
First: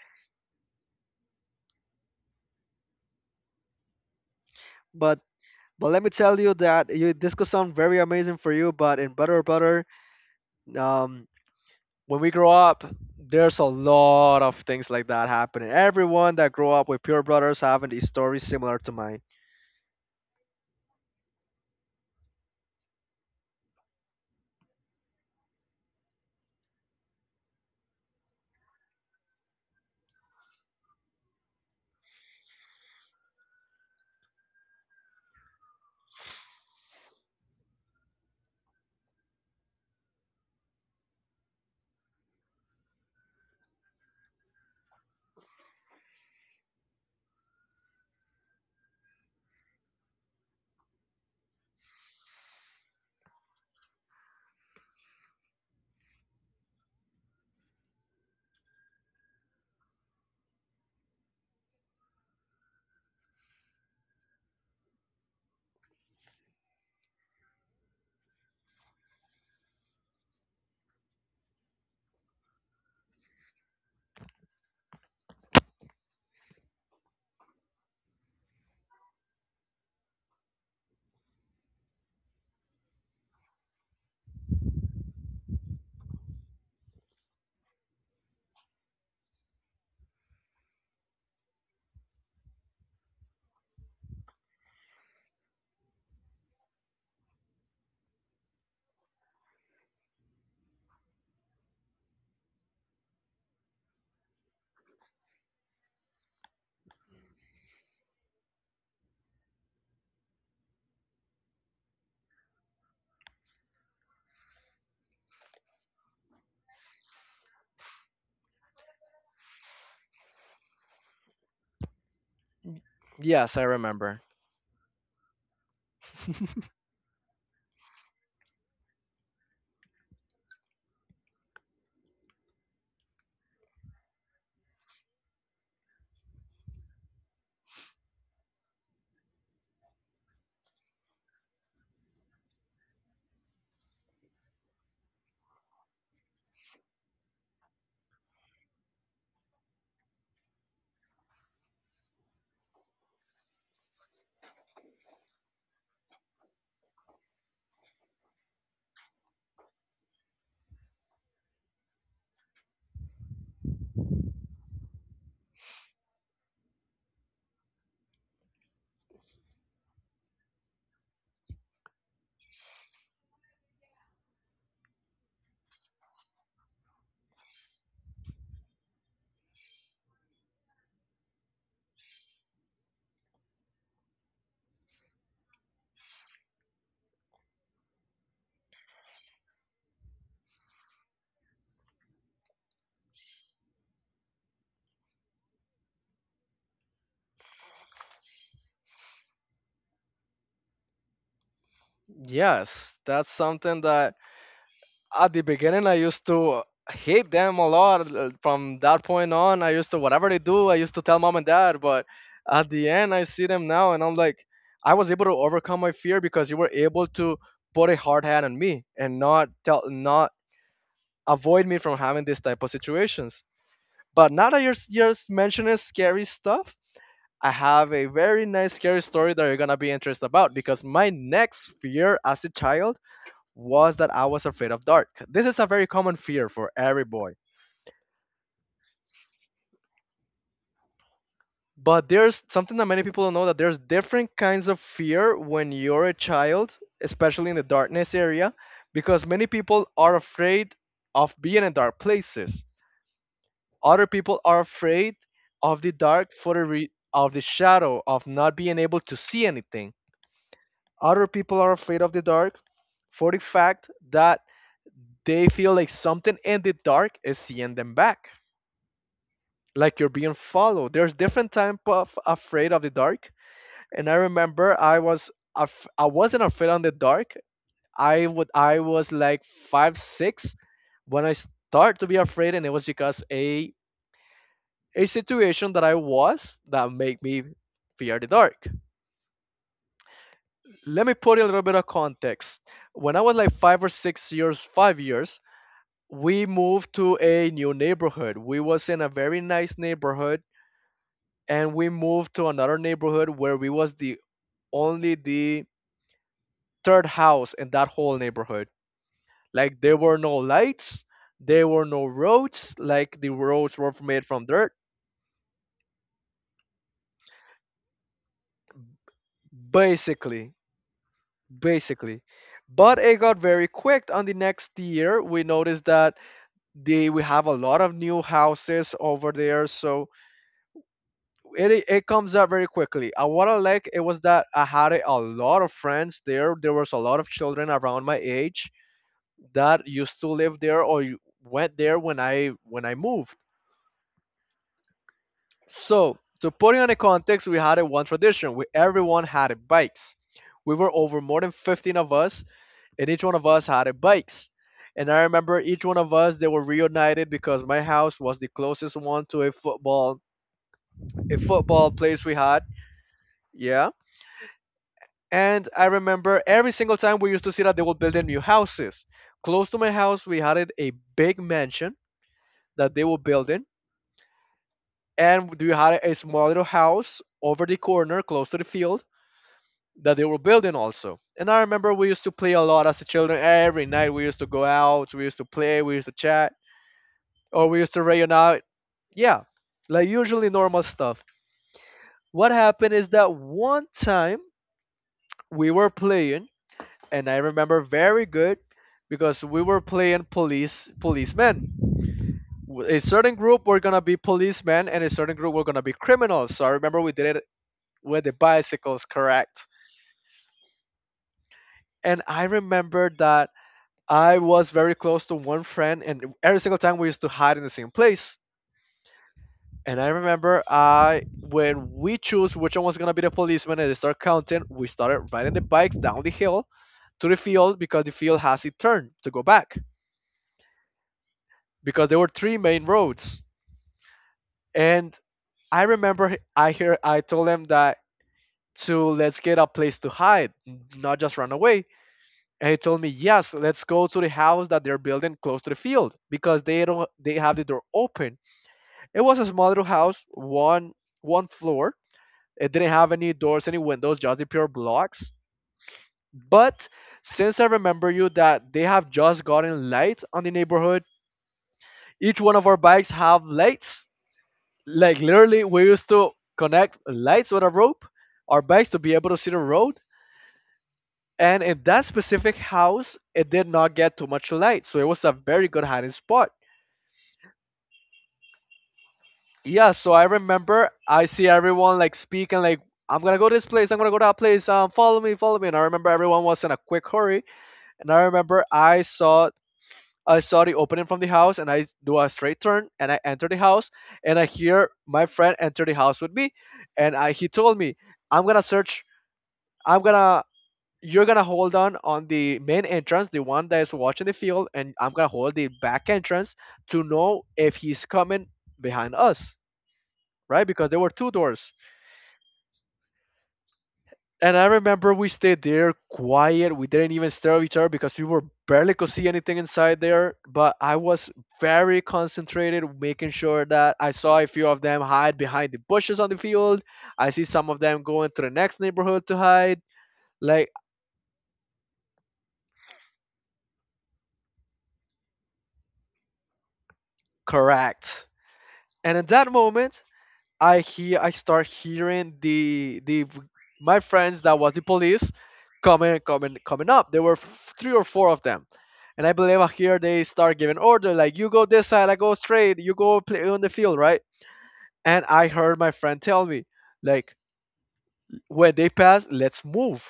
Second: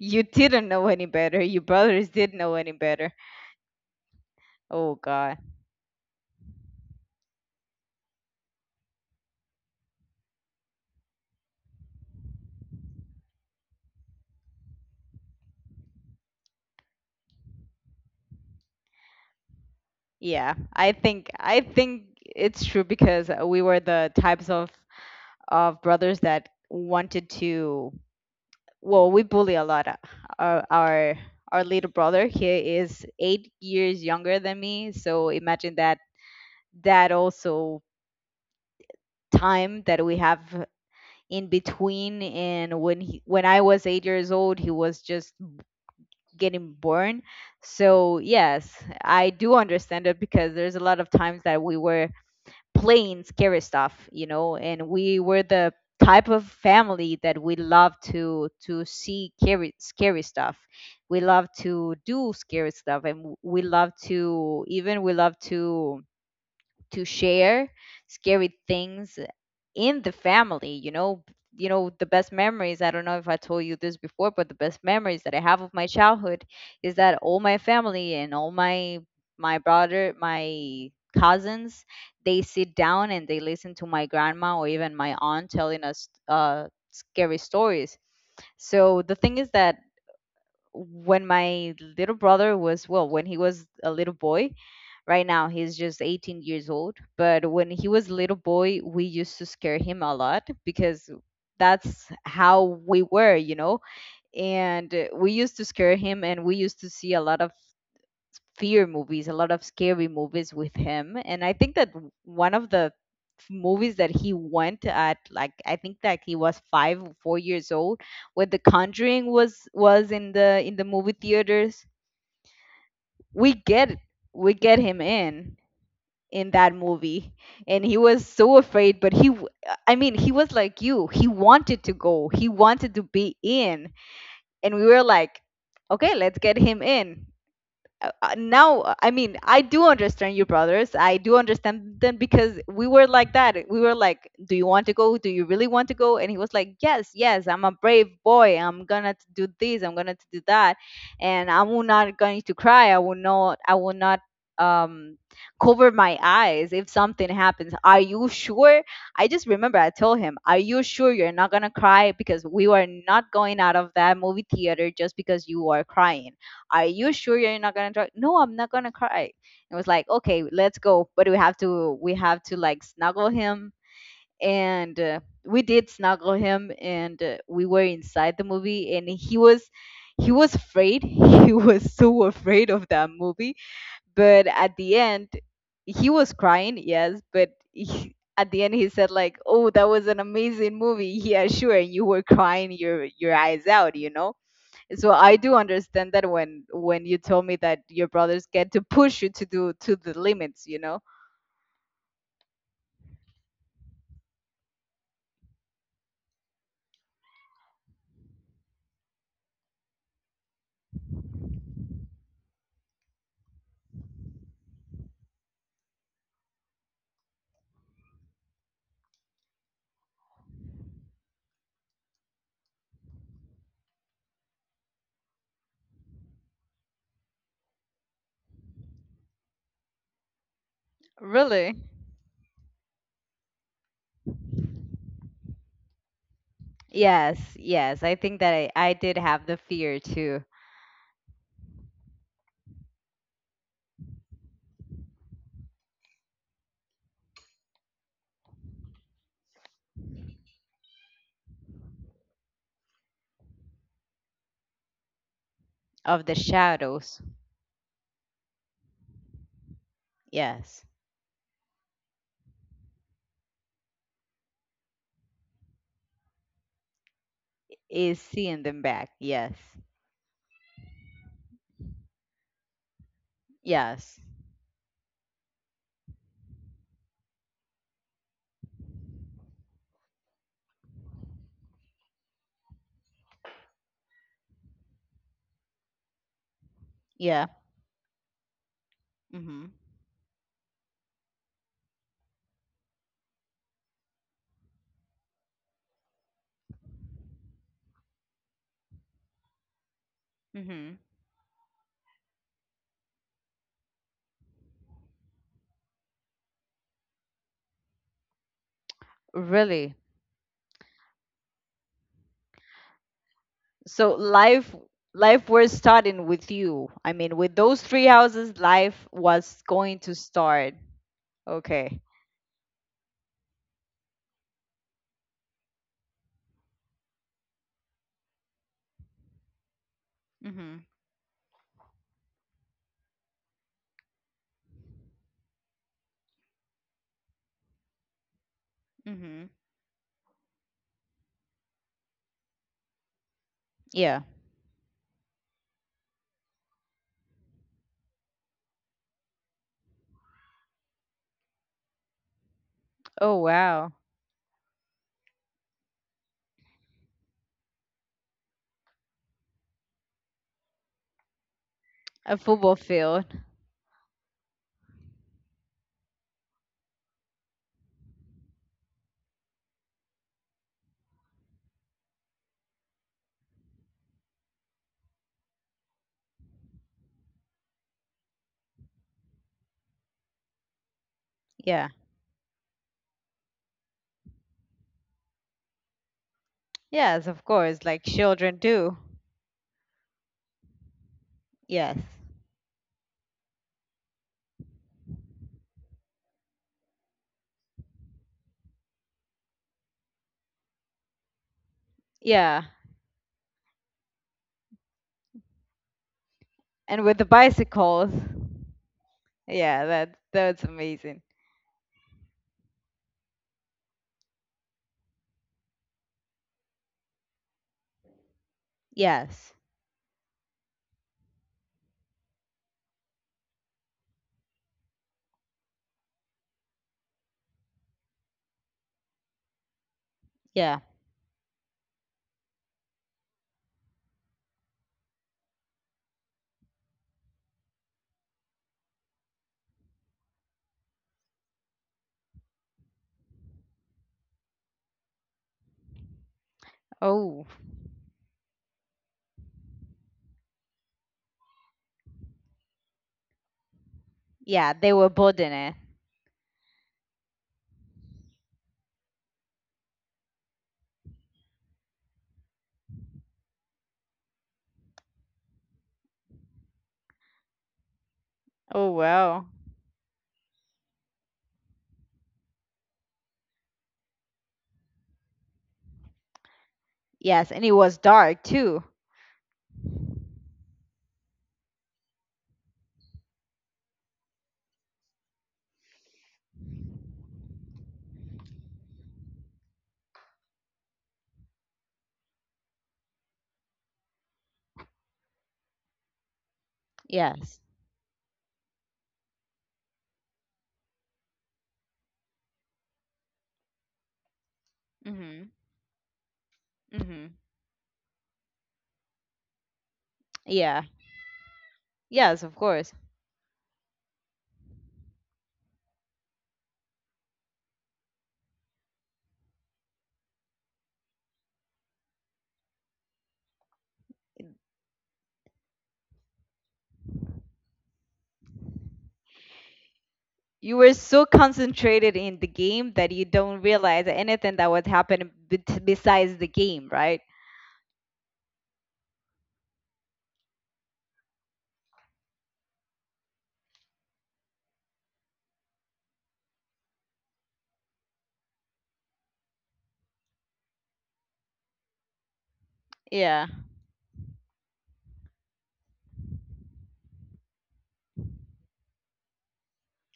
Speaker 1: You didn't know any better. Your brothers didn't know any better. Oh
Speaker 2: but
Speaker 1: God.
Speaker 2: but let me tell you that you, this could sound very amazing for you, but in Better Butter, um, when we grow up, there's a lot of things like that happening. Everyone that grew up with Pure Brothers having these stories similar to mine.
Speaker 1: Yeah, I think it's true because we were the types of brothers that wanted to. Well, we bully a lot. Our our, our little brother, he is 8 years younger than me, so imagine that, that also time that we have in between, and when he, when I was 8 years old he was just getting born. So yes, I do understand it, because there's a lot of times that we were playing scary stuff, you know, and we were the type of family that we love to see scary, scary stuff, we love to do scary stuff, and we love to, even we love to share scary things in the family, you know. You know, the best memories, I don't know if I told you this before, but the best memories that I have of my childhood is that all my family and all my my brother my cousins, they sit down and they listen to my grandma or even my aunt telling us scary stories. So the thing is that when my little brother was, well, when he was a little boy, right now, he's just 18 years old. But when he was a little boy, we used to scare him a lot because that's how we were, you know? And we used to scare him, and we used to see a lot of fear movies, a lot of scary movies with him. And I think that one of the movies that he went at, like, I think that he was 5 or 4 years old when The Conjuring was in the movie theaters. we
Speaker 2: Yes, I
Speaker 1: get
Speaker 2: remember.
Speaker 1: we get him in that movie. And he was so afraid, but I mean, he was like, you, he wanted to go, he wanted to be in. And we were like, okay, let's get him in. Now, I mean, I do understand your brothers, I do understand them because we were like that. We were like, do you want to go, do you really want to go? And he was like, yes, yes, I'm a brave boy, I'm gonna to do this, I'm gonna to do that. And I will not going to cry, I will not um cover my eyes if something happens. Are you sure? I just remember I told him, are you sure you're not gonna cry? Because we were not going out of that movie theater just because you are crying. Are you sure you're not gonna cry? No, I'm not gonna cry. It was like, okay, let's go. But we have to like snuggle him. And we did snuggle him, and we were inside the movie, and he was afraid. He was so afraid of that movie. But at the end, he was crying, yes, but he, at the end he said like, "Oh, that was an amazing movie." Yeah, sure, and you were crying your eyes out. So I do understand that when you told me that your brothers get to push you to do to the limits.
Speaker 2: Yes, that's something that at the beginning I used to hate them a lot. From that point on, I used to whatever they do, I used to tell mom and dad. But at the end, I see them now, and I'm like, I was able to overcome my fear because you were able to put a hard hand on me and not tell, not avoid me from having these type of situations. But now that you're mentioning scary stuff, I have a very nice scary story that you're gonna be interested about because my
Speaker 1: Really?
Speaker 2: next fear as a child was that I was afraid of dark. This is a very common fear for every
Speaker 1: Yes,
Speaker 2: boy.
Speaker 1: yes, I think that I did have the fear too
Speaker 2: But there's something that many people don't know, that there's different kinds of fear when you're a child, especially in the darkness area, because many people are afraid of being in dark places. Other people are afraid of the
Speaker 1: of the
Speaker 2: dark for
Speaker 1: shadows.
Speaker 2: of the shadow of not being able to see anything.
Speaker 1: Yes.
Speaker 2: Other people are afraid of the dark for the fact that they feel like something in the dark is seeing them
Speaker 1: Is
Speaker 2: back,
Speaker 1: seeing them back. Yes.
Speaker 2: like you're being followed. There's different type of afraid of the dark, and
Speaker 1: Yes.
Speaker 2: I remember I wasn't afraid on the dark. I was like five six when I start to be afraid, and it was because a situation that I was that made
Speaker 1: Yeah.
Speaker 2: me fear the dark.
Speaker 1: mm-hmm
Speaker 2: Let me put in a little bit of context. When I was like 5 years, we moved to a new neighborhood. We was in a very nice neighborhood,
Speaker 1: mm-hmm
Speaker 2: and we moved to another neighborhood where we was the only the third house in that whole neighborhood. Like
Speaker 1: really?
Speaker 2: there were no lights, there were no roads. Like the roads were
Speaker 1: So
Speaker 2: made from
Speaker 1: life
Speaker 2: dirt,
Speaker 1: life was starting with you, I mean, with those three houses life was going to
Speaker 2: basically.
Speaker 1: start. Okay.
Speaker 2: basically. But it got very quick on the next year. We noticed that they we have a lot of new houses over there, so
Speaker 1: mm-hmm
Speaker 2: it comes up very quickly. And what I like it was that I had a lot of friends there. There was a lot of children around my age
Speaker 1: mm-hmm
Speaker 2: that used to live there or went there when I moved.
Speaker 1: yeah.
Speaker 2: So to put it in a context, we had a one tradition. We Everyone had a bikes. We were over more than 15 of us, and each
Speaker 1: Oh
Speaker 2: one of us
Speaker 1: wow.
Speaker 2: had a bikes. And I remember each one of us they were reunited because my house was the closest one to a football place
Speaker 1: A
Speaker 2: we had.
Speaker 1: football field.
Speaker 2: Yeah. And I remember every single time we used to see that they were building new houses. Close to my house we had a big mansion that they were building. And we had a small little house over the corner close to the field that they were building also. And I
Speaker 1: Yeah.
Speaker 2: remember we used to play a lot as children. Every night we used to go out, we used to play, we used to chat,
Speaker 1: Yes, of
Speaker 2: or
Speaker 1: course,
Speaker 2: we used
Speaker 1: like
Speaker 2: to rayon
Speaker 1: children
Speaker 2: out.
Speaker 1: do.
Speaker 2: Yeah, like usually normal stuff.
Speaker 1: Yes.
Speaker 2: What happened is that one time we were playing, and I remember very good because we were playing policemen.
Speaker 1: Yeah.
Speaker 2: A certain group were gonna be policemen, and a certain group were gonna be criminals. So I
Speaker 1: And
Speaker 2: remember
Speaker 1: with
Speaker 2: we
Speaker 1: the
Speaker 2: did it
Speaker 1: bicycles.
Speaker 2: with the bicycles, correct?
Speaker 1: Yeah, that's amazing.
Speaker 2: And I remember that I was very close to one friend, and every single time we used to hide in the same place.
Speaker 1: Yes.
Speaker 2: And I remember I when we choose which one was gonna be the policeman and they start counting, we started riding the bikes down the hill to the field because the field has a turn to go back.
Speaker 1: Yeah.
Speaker 2: Because there were three main roads. And I remember I told him that to let's get a place to hide, not just run away. And he told me, yes, let's go to the house that they're building close to the field because they don't they
Speaker 1: Oh.
Speaker 2: have the door open. It was a small little house, one floor. It didn't have any doors, any windows, just the
Speaker 1: Yeah,
Speaker 2: pure
Speaker 1: they were
Speaker 2: blocks.
Speaker 1: building it.
Speaker 2: But since I remember you that they have just gotten lights on the neighborhood, each one of our bikes have lights. Like literally, we used to connect lights with a rope, our
Speaker 1: Oh
Speaker 2: bikes to be able to
Speaker 1: wow.
Speaker 2: see the road. And in that specific house, it did not get too much light, so it was a very good hiding spot.
Speaker 1: Yes, and it was dark too.
Speaker 2: Yeah, so I remember I see everyone like speaking like I'm gonna go to this place, I'm gonna go to that place, follow me. And I remember everyone was in a quick hurry. And I remember I saw the opening from the house, and I do a straight turn, and I enter the house, and I hear my friend enter the house with me, and I he
Speaker 1: Yes.
Speaker 2: told me, I'm gonna search, I'm gonna you're gonna hold on the main entrance, the one that is watching the field, and I'm gonna
Speaker 1: Mhm.
Speaker 2: hold the back entrance to
Speaker 1: Mhm.
Speaker 2: know if he's coming behind us, right?
Speaker 1: Yeah.
Speaker 2: Because there were two doors.
Speaker 1: Yes, of course.
Speaker 2: And I remember we stayed there quiet. We didn't even stare at each other because we were barely could see anything inside there. But I was very concentrated, making sure that I saw a few of them hide behind the bushes on the field. I see some of them going to the next neighborhood to hide.
Speaker 1: You
Speaker 2: Like,
Speaker 1: were so concentrated in the game that you don't realize anything that was happening, besides the game, right?
Speaker 2: correct. And in that moment, I start hearing the my friends that was the police coming up. There were three or four of them, and I believe I hear they start giving order like you go this side, I go straight, you go
Speaker 1: Yeah.
Speaker 2: play on the field, right? And I heard my friend tell me like when they pass, let's move,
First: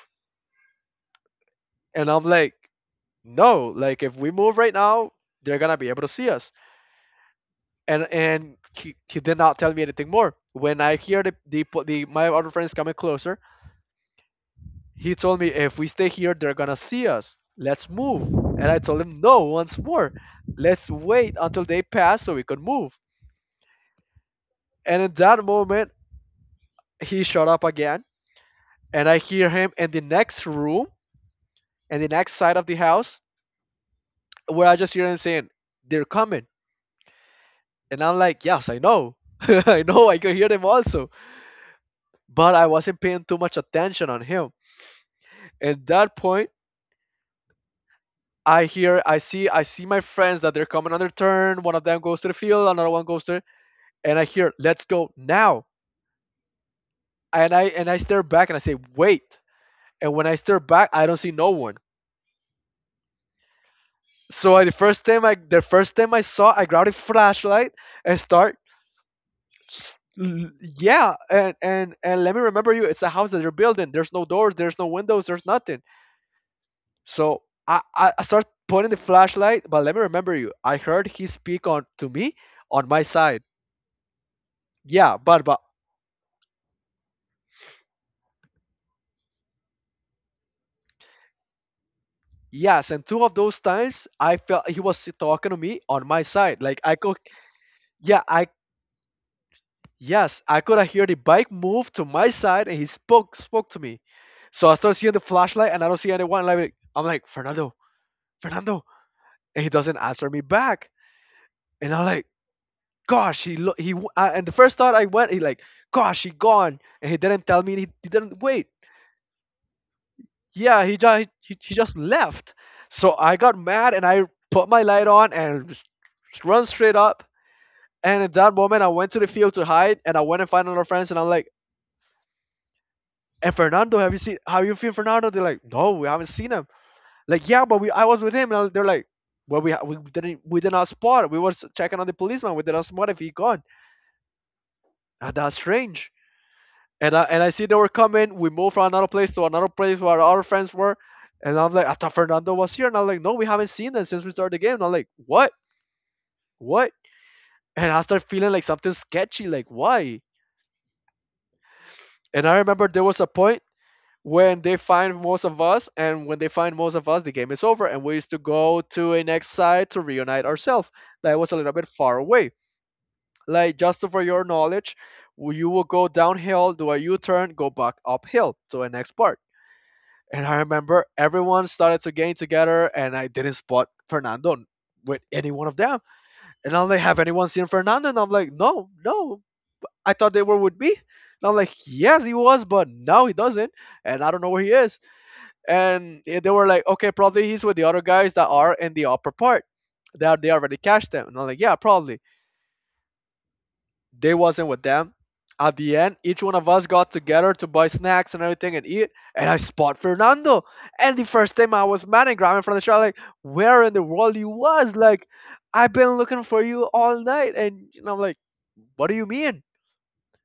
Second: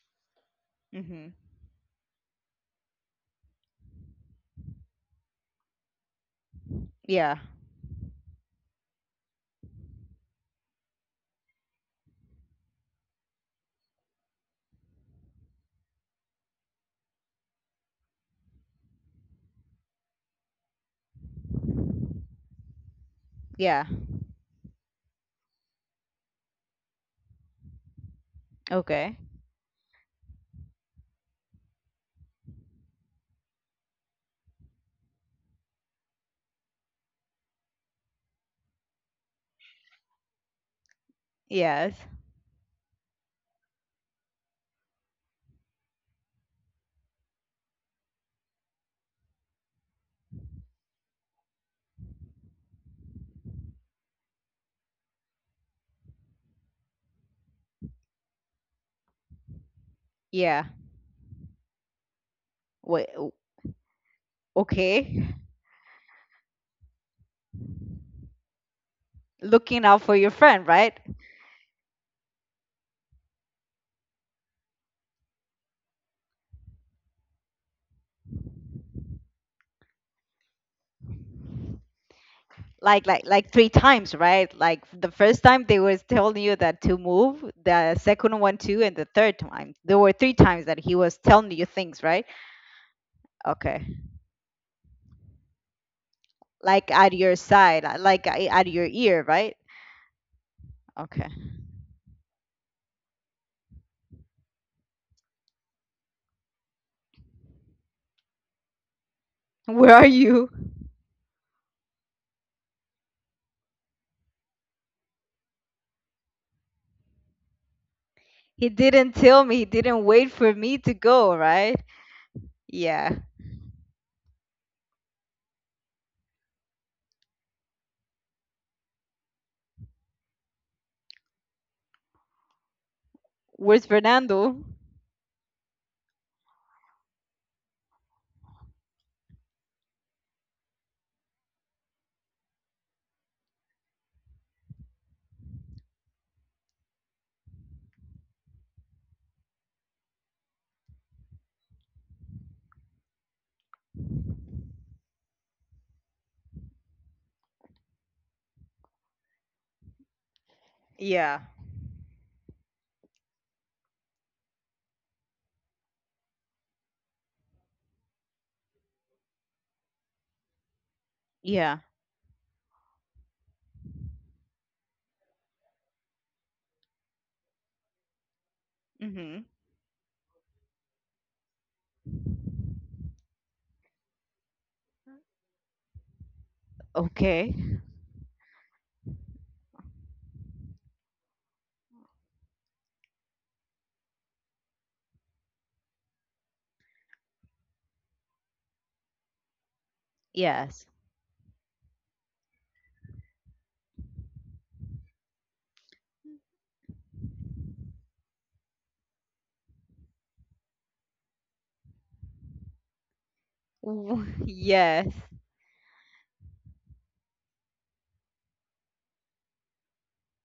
Speaker 1: Mhm.
Speaker 2: and I'm like, no, like if we move right now, they're gonna be able to see us.
Speaker 1: Yeah.
Speaker 2: And he did not tell me anything more. When I hear the my other friends coming closer, he told me, if we stay here, they're gonna see us. Let's move. And I told him, no, once more. Let's wait until they pass so we could move.
Speaker 1: Yeah.
Speaker 2: And in that moment, he shut up again. And
Speaker 1: Okay.
Speaker 2: I hear him in the next room, in the next side of the house, where I just hear him saying, they're coming. And I'm like, yes, I know. I know, I could hear them also.
Speaker 1: Yes.
Speaker 2: But I wasn't paying too much attention on him. At that point, I see my friends that they're coming on their turn. One of them goes to the field, another one goes to, and I hear, let's go now. And I stare back and I say, wait. And when I stare
Speaker 1: Yeah.
Speaker 2: back, I don't see no one.
Speaker 1: Wait.
Speaker 2: So
Speaker 1: Okay.
Speaker 2: the first time I saw, I grabbed a flashlight and start.
Speaker 1: Looking out for your friend, right?
Speaker 2: Yeah, and let me remember you, it's a house that they're building, there's no doors, there's no windows, there's nothing, so I start putting the flashlight, but let me remember you, I heard he speak on to me on my
Speaker 1: Like, like,
Speaker 2: side.
Speaker 1: like three times, right? Like the
Speaker 2: Yeah,
Speaker 1: first
Speaker 2: but
Speaker 1: time they was telling you that to move, the second one too, and the third time. There were three times that he was telling you things, right?
Speaker 2: yes, and two of those
Speaker 1: Okay.
Speaker 2: times I felt he was talking to me on my side, like
Speaker 1: Like
Speaker 2: I
Speaker 1: at
Speaker 2: could.
Speaker 1: your side,
Speaker 2: Yeah,
Speaker 1: like,
Speaker 2: I
Speaker 1: at your ear, right?
Speaker 2: yes, I could hear the
Speaker 1: Okay.
Speaker 2: bike move to my side, and he spoke to me. So I start seeing the flashlight, and I don't see anyone. Like, I'm like, Fernando, Fernando, and he
Speaker 1: Where
Speaker 2: doesn't
Speaker 1: are
Speaker 2: answer me
Speaker 1: you?
Speaker 2: back. And I'm like, gosh, he lo- he. W- I, and the first thought I went, he like, gosh, he gone, and he didn't tell me. He didn't wait.
Speaker 1: He didn't tell me. He didn't wait for me
Speaker 2: Yeah,
Speaker 1: to go,
Speaker 2: he
Speaker 1: right?
Speaker 2: just left. So
Speaker 1: Yeah.
Speaker 2: I got mad, and I put my light on and run straight up. And at that moment, I went to the field to hide, and I went and found another friends, and I'm like, and
Speaker 1: Where's
Speaker 2: Fernando, have you seen how
Speaker 1: Fernando?
Speaker 2: you feel Fernando? They're like, no, we haven't seen him. Like, yeah, but we I was with him. And they're like, well, we did not spot. We were checking on the policeman. We did not spot if he gone. And that's strange. And I see they were coming. We moved from another place to another place where our friends were. And I'm like, I thought Fernando was here. And I'm like, no, we haven't seen him since we started the game. And I'm like, what? What? And I start feeling like something sketchy. Like, why?
Speaker 1: Yeah.
Speaker 2: And I remember there was a point when they find most of us, and when they find most of us the game is over, and we used to go to a next site to reunite ourselves that was a little
Speaker 1: Yeah.
Speaker 2: bit far away. Like, just for your knowledge, you will go downhill, do a u-turn, go back uphill to the next part.
Speaker 1: Mhm.
Speaker 2: And I remember everyone started to gain together, and I didn't spot Fernando with any one of them. And I'm like, have anyone
Speaker 1: Okay.
Speaker 2: seen Fernando? And I'm like, no, no, I thought they were with me. And I'm like, yes, he was, but now he doesn't, and I don't know where he is. And they were like, okay, probably he's with the other guys that are in the upper part. They already
Speaker 1: Yes.
Speaker 2: cashed them. And I'm like, yeah, probably. They wasn't with them. At the end, each one of us got together to buy snacks and everything and eat. And I spot Fernando. And the first time I was mad and grabbing from the shot, like, where in the world you was?
Speaker 1: Yes.
Speaker 2: Like, I've been looking for you all night. And, I'm like, what do you mean?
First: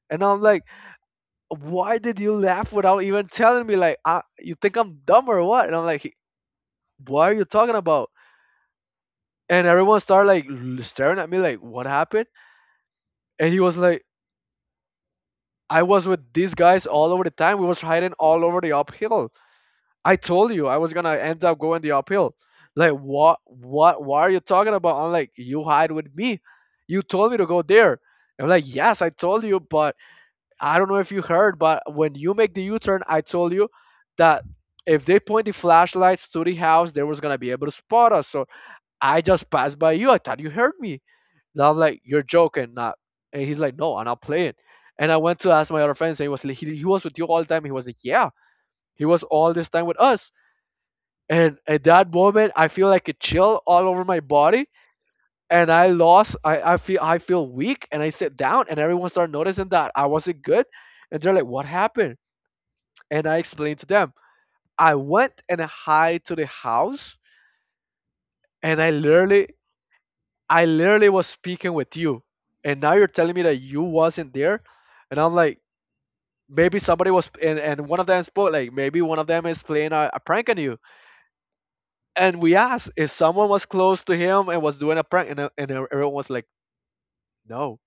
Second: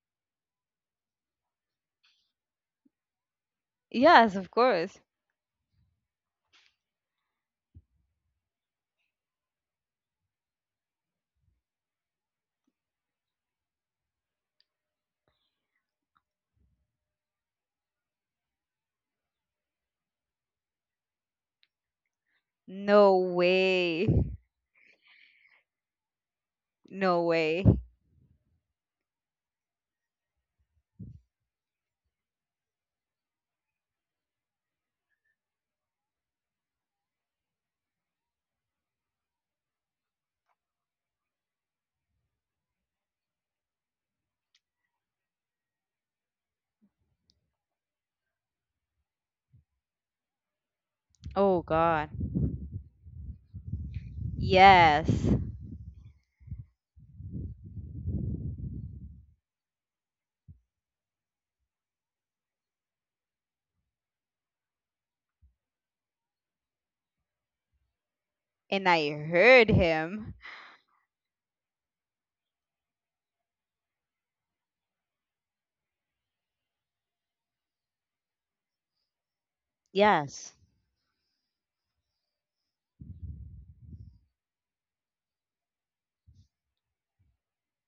Speaker 2: And I'm like, why did you laugh without even telling me? Like, I,
Speaker 1: Yes, of
Speaker 2: you think
Speaker 1: course.
Speaker 2: I'm dumb or what? And I'm like, what are you talking about? And everyone started like staring at me like, what happened? And he was like, I was with these guys all over the time. We was hiding all over the uphill. I told you I was gonna end up going the uphill. Like,
Speaker 1: No
Speaker 2: what
Speaker 1: way.
Speaker 2: what what are you talking about? I'm like, you hide with me. You
Speaker 1: No
Speaker 2: told me to go
Speaker 1: way.
Speaker 2: there. I'm like, yes, I told you, but I don't know if you heard, but when you make the u-turn, I told you that if they point the flashlights to the house, they was gonna be able to spot us. So I just passed by you, I thought you heard me. And I'm like, you're joking, not. And he's like, no, I'm not playing. And I went to ask my other friends, and he was like, he was with you all the time. He was like, yeah, he was all this time with us. And
Speaker 1: Oh
Speaker 2: at
Speaker 1: God.
Speaker 2: that moment, I feel like a chill all over my body,
Speaker 1: Yes.
Speaker 2: and I lost. I feel weak, and I sit down, and everyone started noticing that I wasn't good, and they're like, what happened? And I explained to them. I went and hide to the house, and
Speaker 1: And I heard him.
Speaker 2: I literally was speaking with you, and now you're telling me that you wasn't there, and I'm like, maybe somebody was and one of them spoke, like, maybe one of them is playing a prank
Speaker 1: Yes,
Speaker 2: on you. And we asked if someone was close to him and was doing a prank, and everyone was like, no.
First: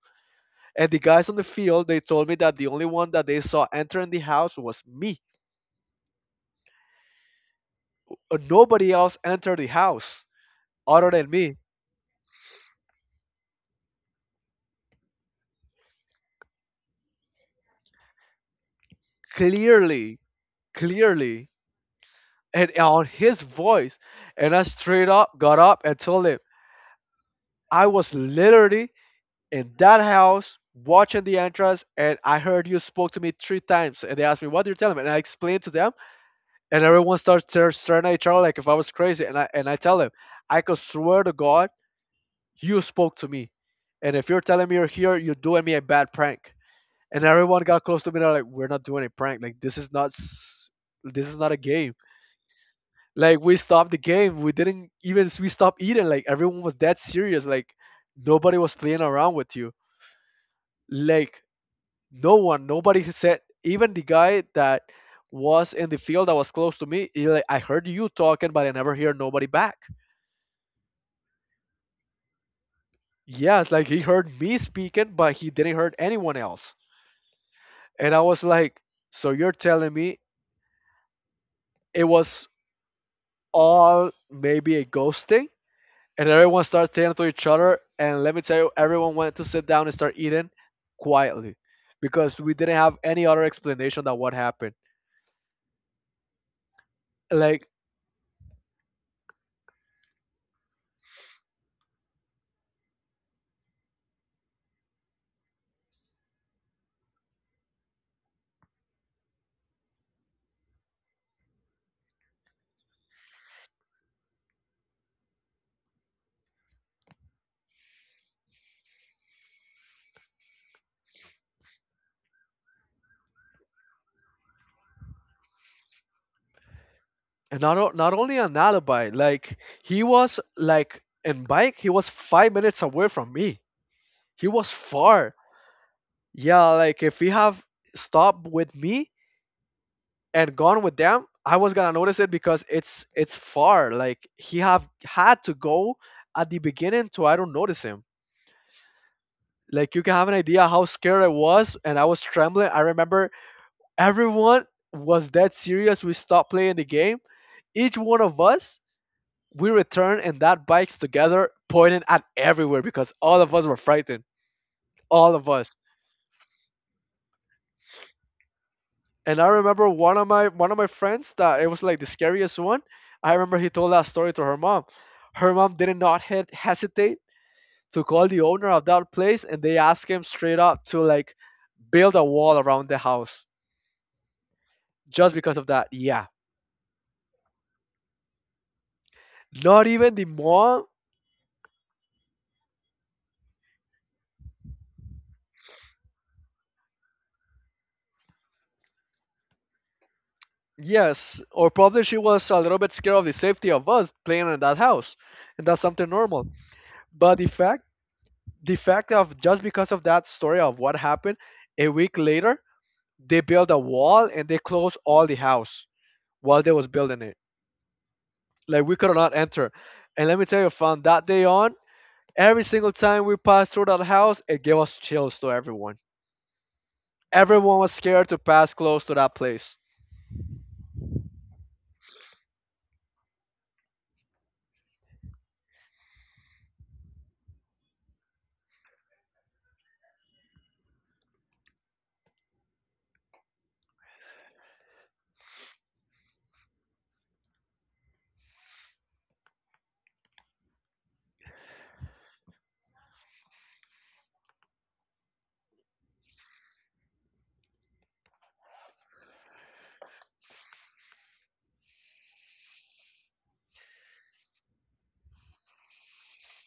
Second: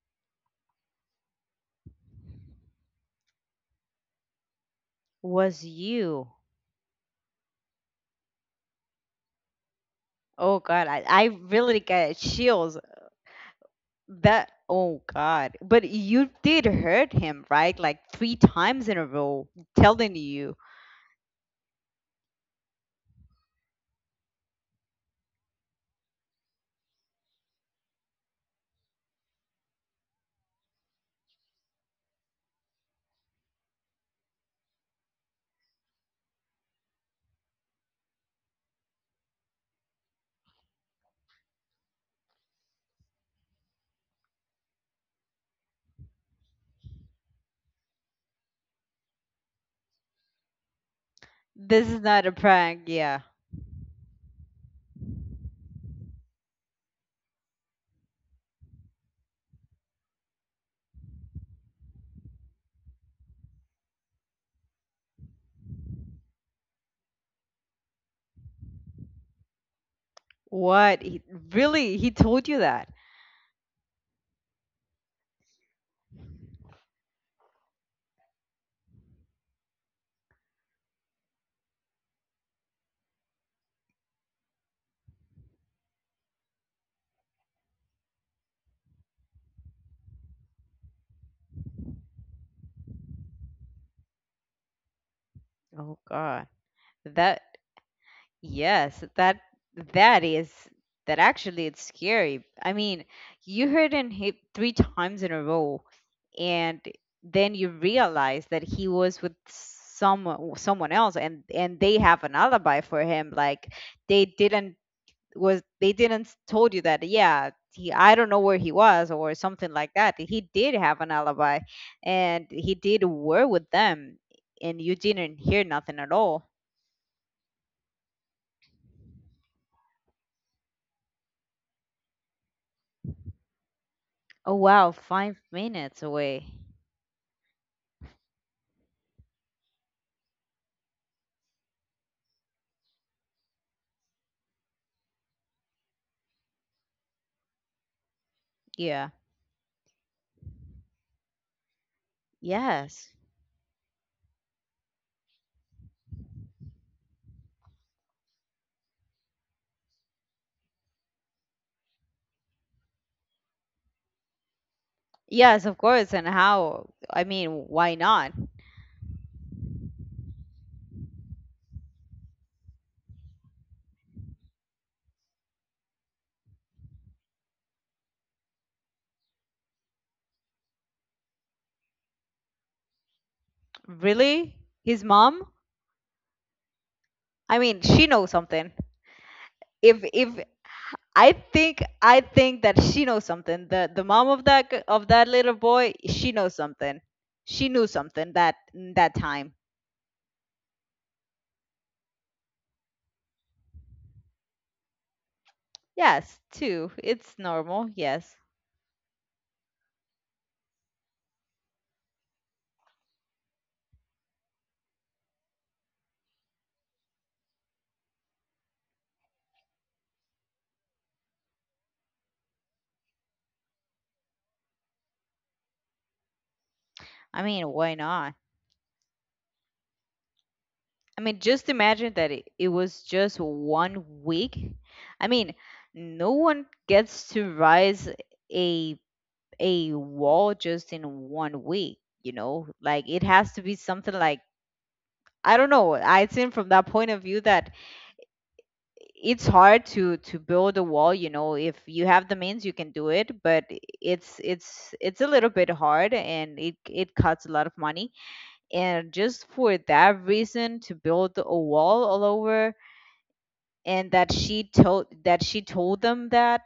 Speaker 2: And the guys on the field, they told me that the only one that they saw entering the house was me.
Speaker 1: was you.
Speaker 2: Nobody else entered the house
Speaker 1: Oh God, I,
Speaker 2: other
Speaker 1: I
Speaker 2: than me.
Speaker 1: really get chills. That Oh God. But you did hurt him, right? Like three times in a row. Telling
Speaker 2: clearly
Speaker 1: you.
Speaker 2: clearly and on his voice. And I straight up got up and told him, I was literally in that house watching the entrance, and I heard you spoke to me three times. And they asked me, what do you tell them? And I explained to them. And everyone starts staring at each other like if I was crazy. And I tell them, I could swear to God you spoke to me. And if you're telling me you're here, you're doing me a bad prank. And everyone got close to me, they're like, we're not doing a prank. Like, this is not this is not a
Speaker 1: This
Speaker 2: game.
Speaker 1: is not a prank, yeah.
Speaker 2: Like, we stopped the game. We didn't even we stopped eating. Like, everyone was that serious. Like, nobody was playing around with you. Like, no one, nobody has said, even the guy that was in the field that was close to me, he like, I heard you talking, but I never hear nobody back.
Speaker 1: What? Really? He told you that?
Speaker 2: Yeah, it's like he heard me speaking, but he didn't heard anyone else. And I was like, so you're telling me it was all maybe a ghosting? And everyone started saying to each other, and let me tell you, everyone went to sit down and start eating quietly because we didn't have any other explanation that what happened.
Speaker 1: Oh God. That
Speaker 2: Like,
Speaker 1: Yes, that that is that actually it's scary. I mean, you heard him hit three times in a row, and then you realize that he was with someone else, and they have an alibi for him. Like they didn't they didn't told you that. Yeah, he I don't know where he was or something like that. He did have an alibi, and he did were with them, and you didn't hear nothing at all.
Speaker 2: and not not only an alibi, like, he was like in bike, he was 5 minutes away from me. He
Speaker 1: Oh
Speaker 2: was
Speaker 1: wow, five
Speaker 2: far.
Speaker 1: minutes away.
Speaker 2: Yeah, like if he have stopped with me and gone with them, I was gonna notice it because it's far. Like he have had to go at the beginning to I don't notice him.
Speaker 1: Yeah.
Speaker 2: Like you can have an idea how scared I was, and I was trembling. I
Speaker 1: Yes.
Speaker 2: remember everyone was that serious. We stopped playing the game, each one of us. We returned and that bikes together pointing at everywhere because all of us were frightened. All of
Speaker 1: Yes, of
Speaker 2: us.
Speaker 1: course. And how? I mean, why not?
Speaker 2: And I remember one of my friends that it was like the scariest one. I remember he told that story to her mom. Her mom did not hesitate to call the owner of that place, and they asked him straight up to like build a wall around the house
Speaker 1: Really? His
Speaker 2: just
Speaker 1: mom?
Speaker 2: because of that. Yeah.
Speaker 1: I mean, she knows something.
Speaker 2: Not even the
Speaker 1: If
Speaker 2: mom.
Speaker 1: I think I think that she knows something. The mom of of that little boy, she knows something. She knew something that that time.
Speaker 2: Yes, or probably she was a little bit scared of the safety of us playing in that house, and that's something
Speaker 1: Yes,
Speaker 2: normal.
Speaker 1: too. It's
Speaker 2: But the fact,
Speaker 1: normal. Yes.
Speaker 2: the fact of just because of that story of what happened a week later, they built a wall and they closed all the house while they was building it, like, we could not enter. And let me tell you, from that day on, every single time we passed through that house, it gave us chills to everyone.
Speaker 1: I mean,
Speaker 2: Everyone was
Speaker 1: why
Speaker 2: scared
Speaker 1: not?
Speaker 2: to pass close to that place.
Speaker 1: I mean, just imagine that it was just one week. I mean, no one gets to rise a a wall just in one week, you know? Like it has to be something like, I don't know. I think from that point of view that it's hard to build a wall, if you have the means you can do it, but it's a little bit hard, and it costs a lot of money. And just for that reason to build a wall all over, and that she told them that,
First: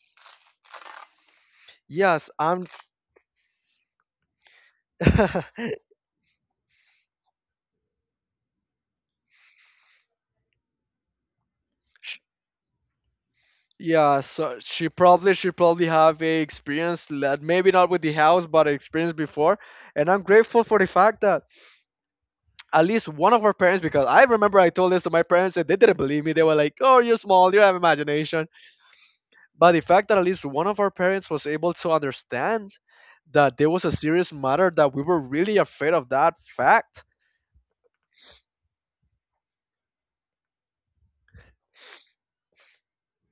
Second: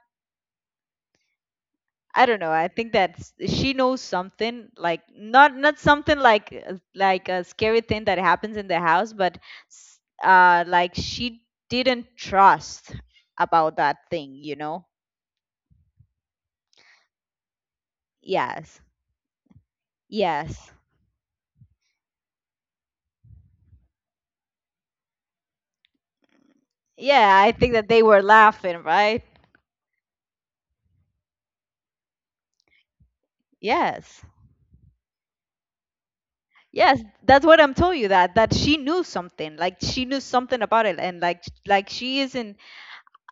Speaker 1: I
Speaker 2: Yes,
Speaker 1: don't know.
Speaker 2: I'm
Speaker 1: I think that she knows something, like not not something like, like, a scary thing that happens in the house, but like, she didn't
Speaker 2: Sh-
Speaker 1: trust about that
Speaker 2: yeah,
Speaker 1: thing, you
Speaker 2: so
Speaker 1: know?
Speaker 2: she probably have a experience that maybe not with the house, but
Speaker 1: Yes,
Speaker 2: experience before. And I'm grateful
Speaker 1: yes,
Speaker 2: for the fact that at least one of our parents, because I remember I told this to my parents and they didn't believe me. They were like, "Oh, you're
Speaker 1: yeah. I
Speaker 2: small, you
Speaker 1: think
Speaker 2: have
Speaker 1: that they were
Speaker 2: imagination."
Speaker 1: laughing, right?
Speaker 2: But the fact that at least one of our parents was able to understand that there was a
Speaker 1: Yes.
Speaker 2: serious matter that we were really afraid of that
Speaker 1: Yes,
Speaker 2: fact.
Speaker 1: that's what I'm telling you that she knew something. Like she knew something about it, and like she isn't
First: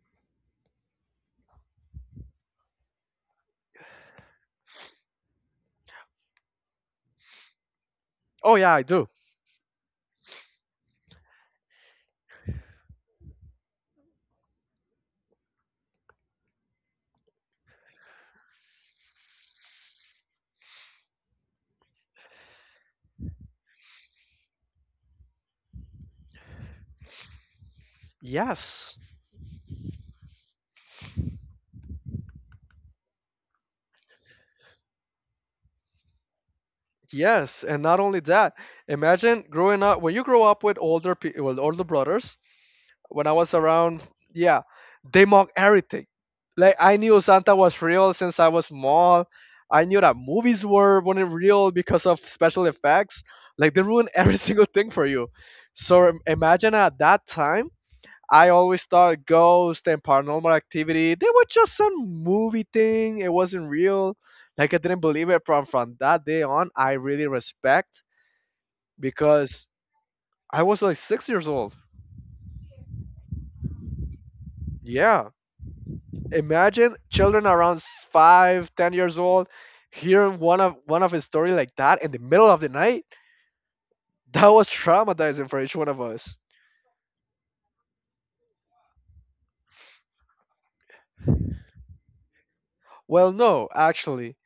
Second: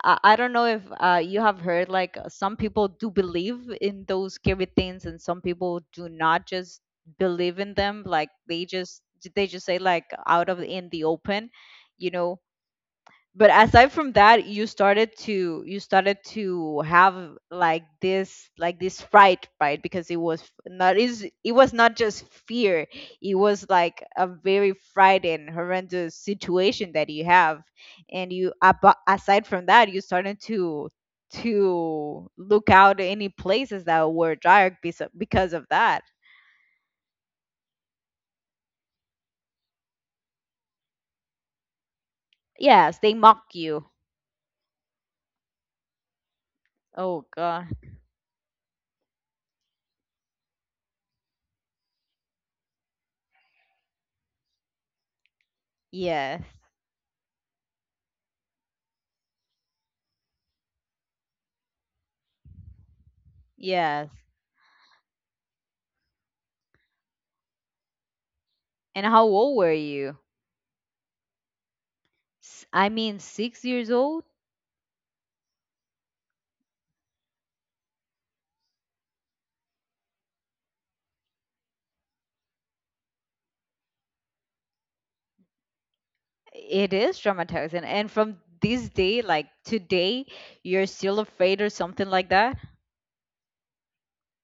Speaker 1: I don't know if, you have heard, like, some people do believe in those scary things, and some people do not just believe in them, like
Speaker 2: Oh
Speaker 1: they
Speaker 2: yeah, I
Speaker 1: just
Speaker 2: do.
Speaker 1: they just say, like, out of in the open you know but aside from that, you started to have like this fright, right? Because it was not, is it was not just fear. It was like a very frightened, horrendous situation that you have. And you,
Speaker 2: Yes.
Speaker 1: aside from that, you started to look out any places that were dark, because of that.
Speaker 2: Yes, and not only that. Imagine growing up when you grow up with older people, well, older brothers,
Speaker 1: Yes, they
Speaker 2: when I
Speaker 1: mock
Speaker 2: was
Speaker 1: you.
Speaker 2: around, yeah, they mock everything. Like, I knew
Speaker 1: Oh
Speaker 2: Santa
Speaker 1: God.
Speaker 2: was real since I was small. I knew that movies were weren't real because of special effects. Like they ruin every single thing for you. So
Speaker 1: Yes.
Speaker 2: imagine at that time, I always thought ghost and paranormal activity they were just some movie thing. It wasn't
Speaker 1: Yes.
Speaker 2: real. Like I didn't believe it from that day on. I really respect
Speaker 1: And how old
Speaker 2: because
Speaker 1: were you?
Speaker 2: I was like 6 years old.
Speaker 1: I mean, 6 years old.
Speaker 2: Yeah, imagine children around 5, 10 years old hearing one of his story like that in the middle of the night. That was traumatizing for each one of us.
Speaker 1: It is traumatizing. And from this day, like today, you're still afraid or something like that?
Speaker 2: Well, no, actually.